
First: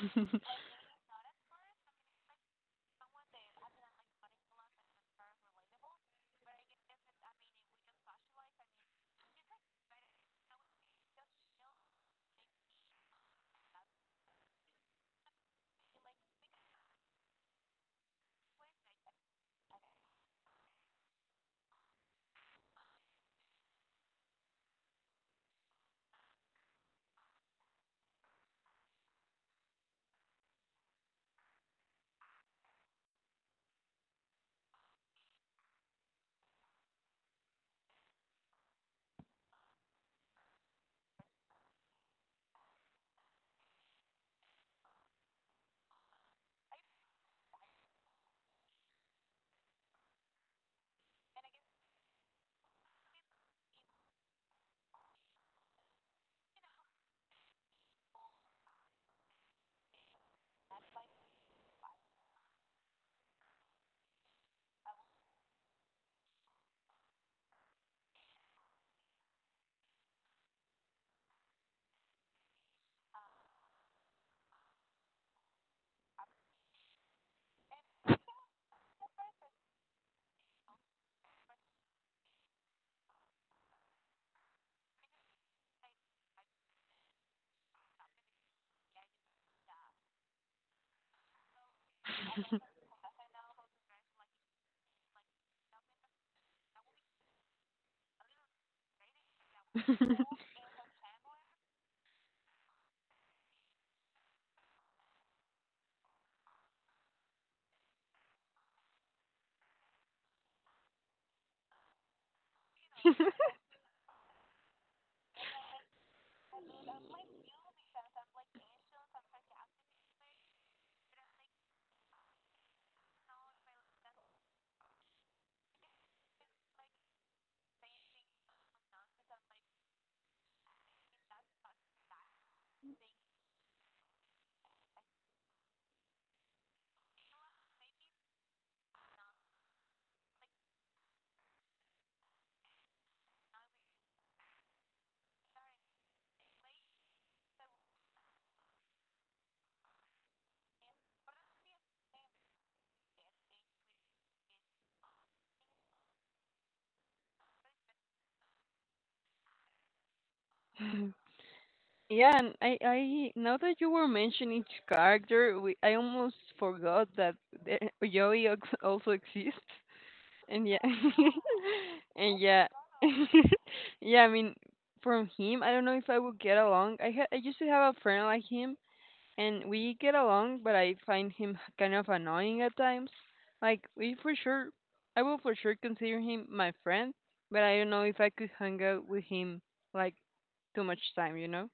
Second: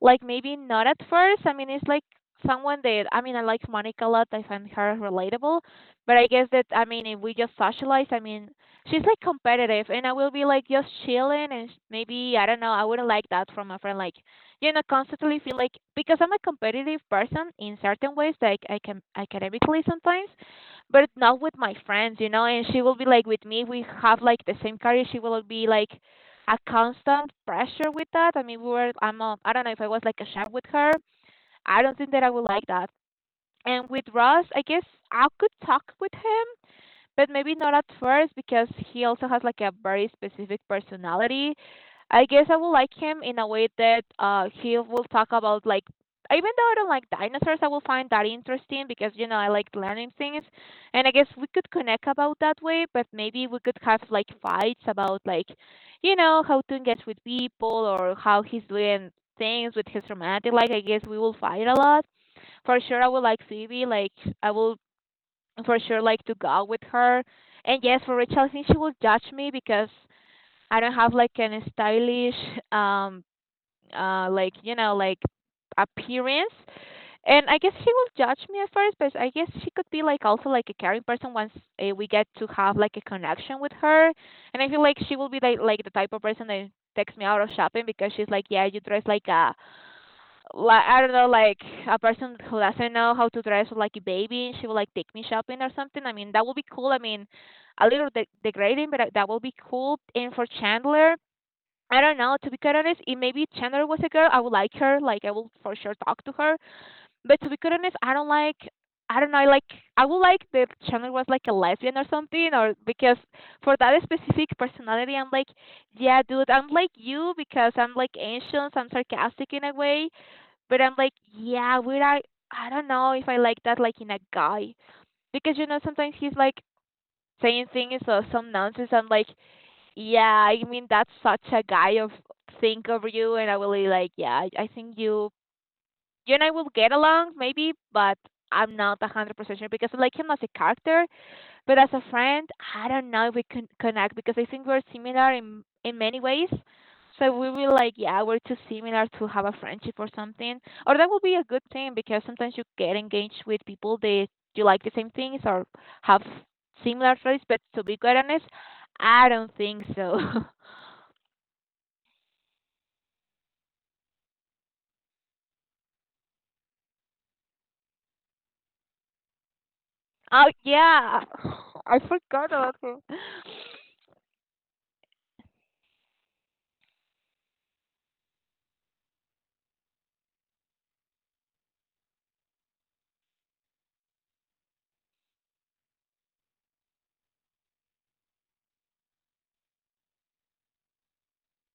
like maybe not at first. I mean, it's like someone that, I mean, I like Monica a lot. I find her relatable, but I guess that, I mean, if we just socialize, I mean, she's like competitive, and I will be like just chilling, and maybe I don't know. I wouldn't like that from a friend. Like you know, constantly feel like because I'm a competitive person in certain ways, like I can academically sometimes, but not with my friends, you know. And she will be like with me. We have like the same career. She will be like a constant pressure with that. I mean, I'm a, I don't know if I was like a chef with her. I don't think that I would like that. And with Ross, I guess I could talk with him, but maybe not at first because he also has like a very specific personality. I guess I will like him in a way that he will talk about like even though I don't like dinosaurs, I will find that interesting because you know I like learning things, and I guess we could connect about that way. But maybe we could have like fights about like, you know, how to engage with people or how he's doing things with his romantic life. I guess we will fight a lot for sure. I will like Phoebe. Like I will for sure like to go with her. And yes, for Rachel, I think she will judge me because I don't have like an stylish um like you know like appearance. And I guess she will judge me at first, but I guess she could be like also like a caring person once we get to have like a connection with her. And I feel like she will be like the type of person that texts me out of shopping because she's like, yeah, you dress like a, like I don't know, like a person who doesn't know how to dress like a baby, she would like take me shopping or something. I mean, that would be cool. I mean, a little degrading, but that would be cool. And for Chandler, I don't know. To be quite honest, if maybe Chandler was a girl, I would like her. Like I will for sure talk to her. But to be quite honest, I don't like. I don't know. I Like I would like that Chandler was like a lesbian or something, or because for that specific personality, I'm like, yeah, dude, I'm like you because I'm like ancient, I'm sarcastic in a way, but I'm like, yeah, would I? I don't know if I like that, like in a guy, because you know sometimes he's like saying things or some nonsense. I'm like, yeah, I mean that's such a guy of think of you, and I will be like, yeah, I think you and I will get along maybe, but I'm not 100% sure because I like him as a character, but as a friend, I don't know if we can connect because I think we're similar in many ways. So we will like, yeah, we're too similar to have a friendship or something. Or that would be a good thing because sometimes you get engaged with people that you like the same things or have similar traits. But to be quite honest, I don't think so.
Yeah, and I now that you were mentioning each character, I almost forgot that the, Joey also exists.
Oh
And yeah,
yeah, I
and
forgot
yeah,
about him.
yeah. I mean, from him, I don't know if I would get along. I used to have a friend like him, and we get along, but I find him kind of annoying at times. Like I will for sure consider him my friend, but I don't know if I could hang out with him like too much time, you know.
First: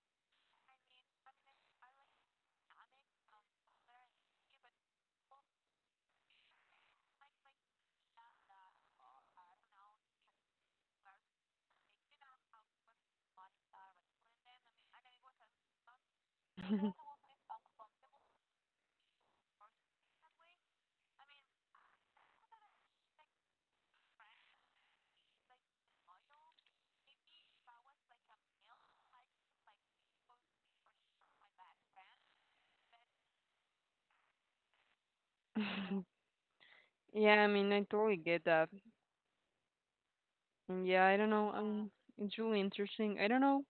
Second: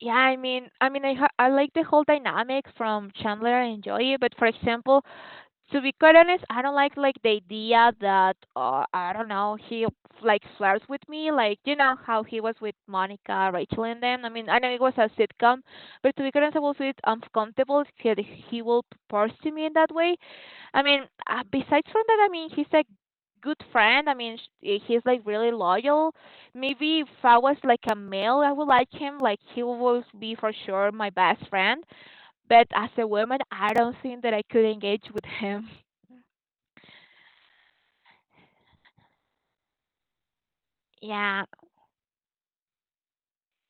Yeah, I mean, I like the whole dynamic from Chandler and Joey, but for example, to be quite honest, I don't like the idea that I don't know he like flirts with me, like you know how he was with Monica, Rachel, and them. I mean, I know it was a sitcom, but to be quite honest, I will feel uncomfortable that he will propose to me in that way. I mean, besides from that, I mean, he's a good friend. I mean, he's like really loyal. Maybe if I was like a male, I would like him. Like he would be for sure my best friend. But as a woman, I don't think that I could engage with him.
Yeah, I mean, I totally get that. And yeah, I don't
Yeah,
know. It's really interesting. I don't know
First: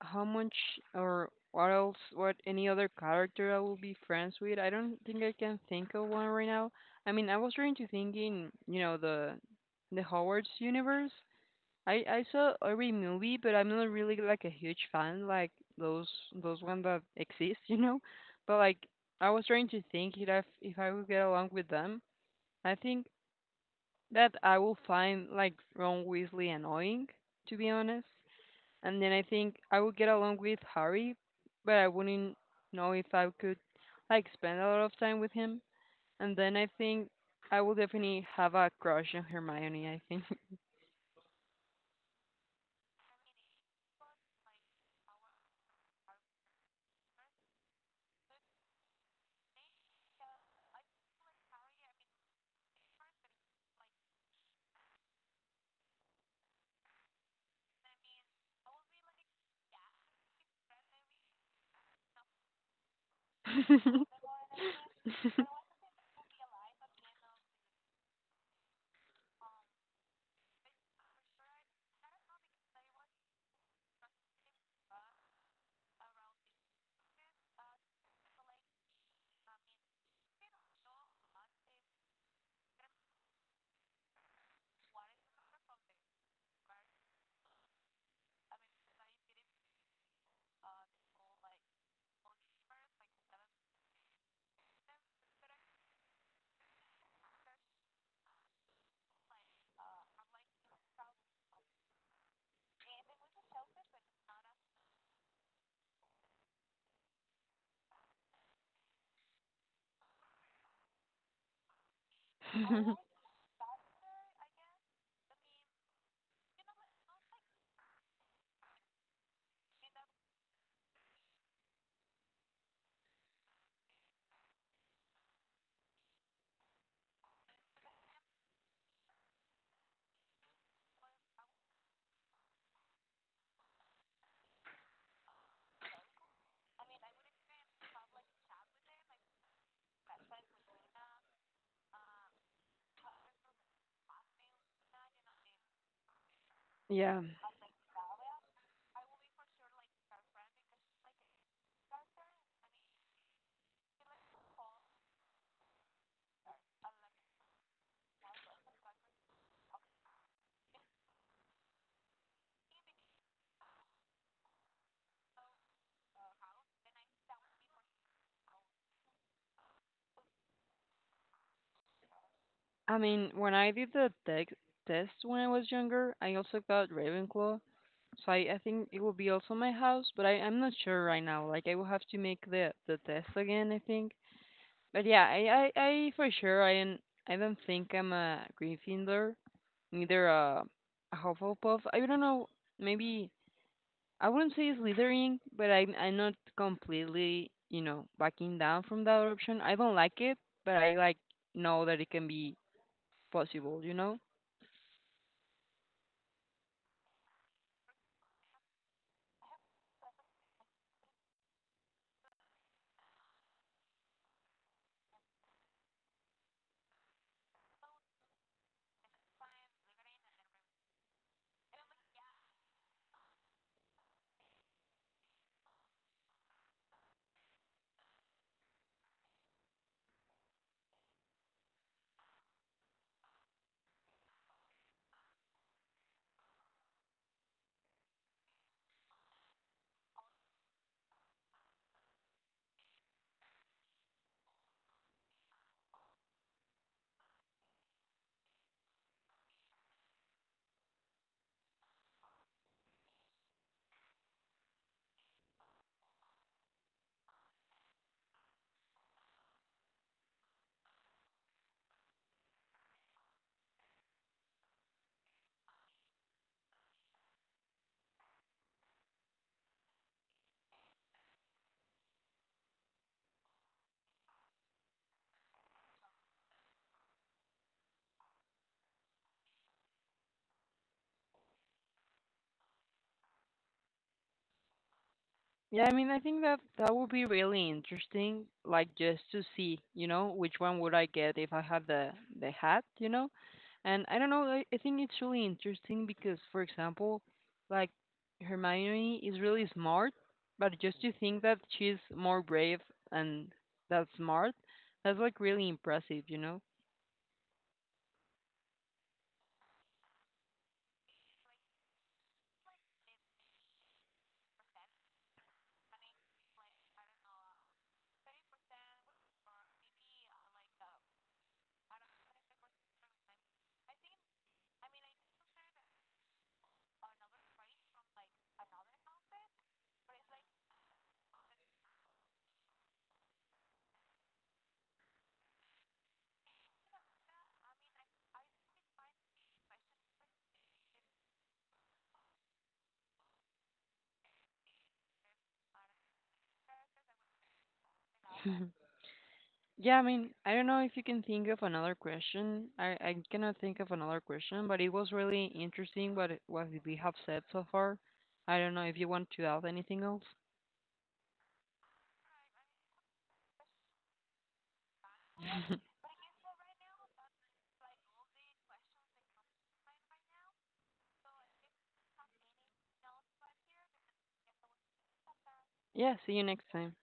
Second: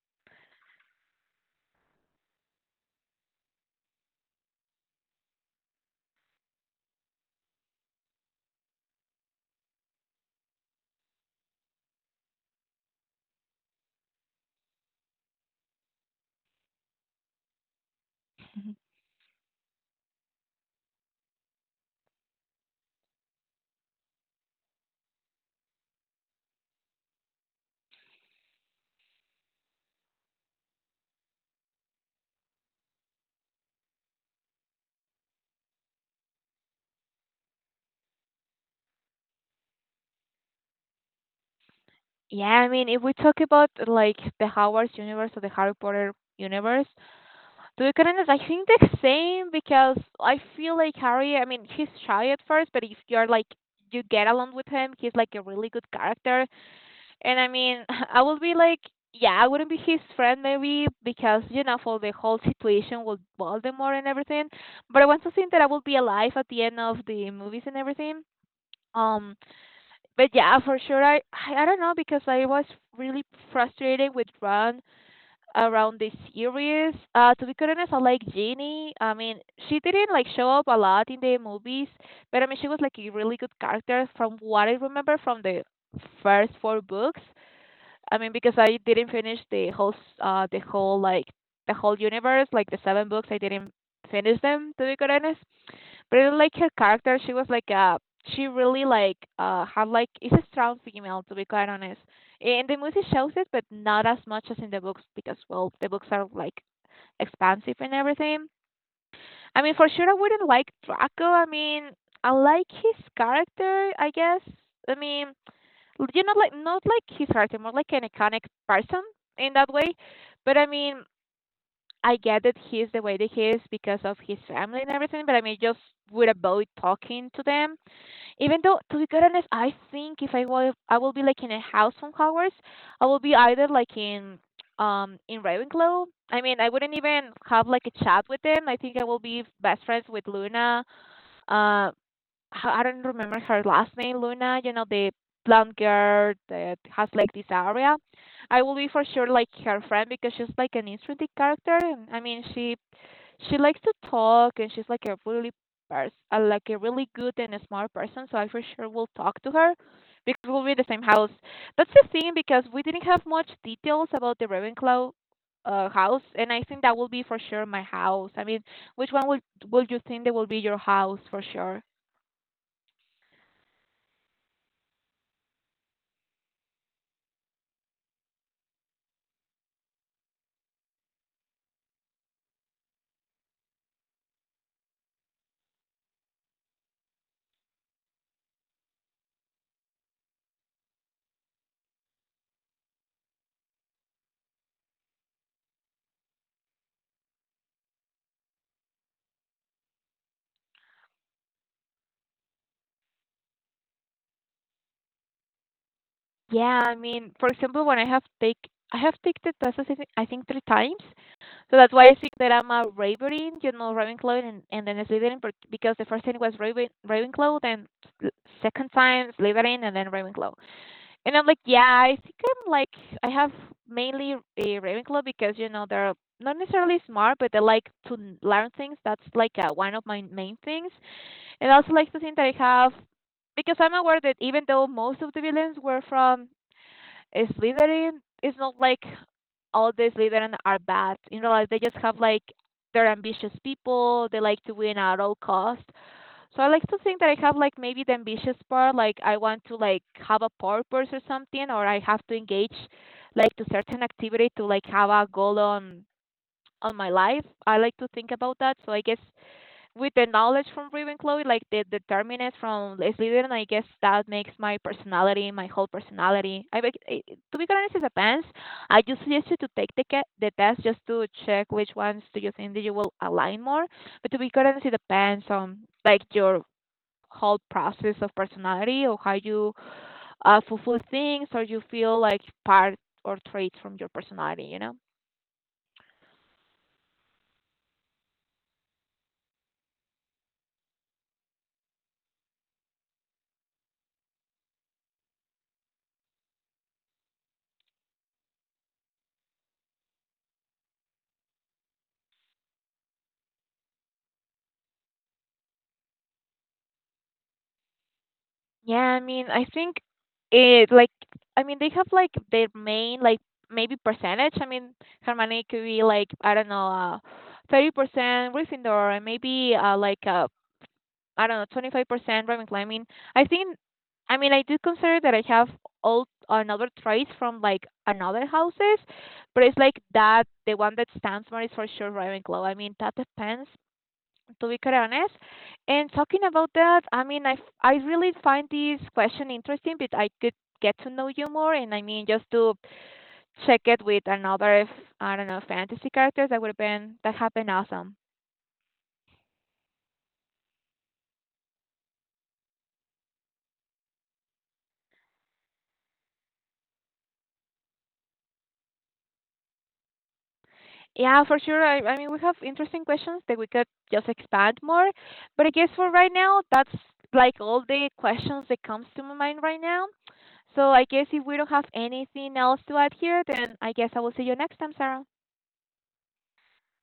how much or what else, what any other character I will be friends with. I don't think I can think of one right now. I mean, I was trying to think in, you know, the Howard's universe. I saw every movie, but I'm not really like a huge fan like those those ones that exist, you know. But like, I was trying to think if I would get along with them. I think that I will find like Ron Weasley annoying, to be honest. And then I think I would get along with Harry, but I wouldn't know if I could like spend a lot of time with him. And then I think I will definitely have a crush on Hermione, I think.
yeah. I mean, if we talk about like the Hogwarts universe or the Harry Potter universe, to be quite honest, I think the same because I feel like Harry. I mean, he's shy at first, but if you're like you get along with him, he's like a really good character. And I mean, I would be like, yeah, I wouldn't be his friend maybe because you know for the whole situation with Voldemort and everything. But I want to think that I will be alive at the end of the movies and everything. Um. But yeah, for sure. I don't know because I was really frustrated with Ron around this series. To be quite honest, I like Jeannie. I mean, she didn't like show up a lot in the movies, but I mean, she was like a really good character from what I remember from the first 4 books. I mean, because I didn't finish the whole the whole like the whole universe, like the 7 books, I didn't finish them. To be honest, really like her character. She really had like is a strong female, to be quite honest. And the movie shows it, but not as much as in the books because well the books are like expansive and everything. I mean for sure I wouldn't like Draco. I mean I like his character, I guess. I mean you know like not like his character, more like an iconic person in that way. But I mean, I get that he's the way that he is because of his family and everything, but I mean, just would avoid talking to them even though, to be quite honest, I think if I will, I will be like in a house from Hogwarts. I will be either in Ravenclaw. I mean, I wouldn't even have like a chat with them. I think I will be best friends with Luna. Uh, I don't remember her last name, Luna. You know, the blonde girl that has
Yeah.
like this area. I will be for sure like her friend because she's like an interesting character. And I mean, she likes to talk, and she's like a really like a really good and a smart person, so I for sure will talk to her because we'll be in the same house. That's the thing, because we didn't have much details about the Ravenclaw house, and I think that will be for sure my house. I mean, which one will you think that will be your house for sure?
I mean, when I did the tech test when I was younger, I also got Ravenclaw. So I think it will be also my house, but I'm not sure right now. Like I will have to make the test again, I think. But yeah, I for sure I don't. I don't think I'm a Gryffindor, neither a Hufflepuff. I don't know, maybe I wouldn't say Slytherin, but I'm not completely, you know, backing down from that option. I don't like it, but I like know that it can be possible. You know.
Yeah, I mean, for example, when I have taken the test, I think three times. So that's why I think that I'm a Raverin, you know, Ravenclaw, and then Slytherin, but- because the first time was Ravenclaw, then s- second time Slytherin, and then Ravenclaw. And I'm like, yeah, I think I'm like, I have mainly a Ravenclaw because, you know, they're not necessarily smart, but they like to learn things. That's like one of my main things. And I also like to think that I have, because I'm aware that even though most of the villains were from is Slytherin, it's not like all the Slytherin are bad. You know, like they just have like they're ambitious people. They like to win at all cost. So I like to think that I have like maybe the ambitious part. Like I want to like have a purpose or something, or I have to engage like to certain activity to like have a goal on my life. I like to think about that. So I guess with the knowledge from Ravenclaw, like the determinants from Slytherin, I guess that makes my personality, my whole personality. I, bec- I To be honest, as a fans, I just suggest you to take the the test just to check which ones do you think that you will align more. But to be honest, it depends on like your whole process of personality, or how you fulfill things, or you feel like part or traits from your personality. You know?
Yeah, I mean, I think that that would be really interesting, like just to see, you know, which one would I get if I had the hat, you know? And I don't know, I think it's really interesting because, for example, like Hermione is really smart, but just to think that she's more brave and that smart, that's like really impressive, you know?
Yeah, I mean, I think it like, I mean, they have like their main like maybe percentage. I mean, Hermione could be like I don't know, 30% Gryffindor, and maybe I don't know, 25% Ravenclaw. I mean, I think, I mean, I do consider that I have all another traits from like another houses, but it's like that the one that stands more is for sure Ravenclaw. I mean, that depends, to be quite honest. And talking about that, I mean, I really find this question interesting, but I could get to know you more. And I mean, just to check it with another, I don't know, fantasy characters that that have been awesome.
Yeah, I mean, I don't know if you can think of another question. I cannot think of another question, but it was really interesting what what we have said so far. I don't know if you want to add anything else.
Yeah, for sure. I mean, we have interesting questions that we could just expand more. But I guess for right now, that's like all the questions that comes to my mind right now. So I guess if we don't have anything else to add here, then I guess I will see you next time, Sarah.
Yeah, see you next time.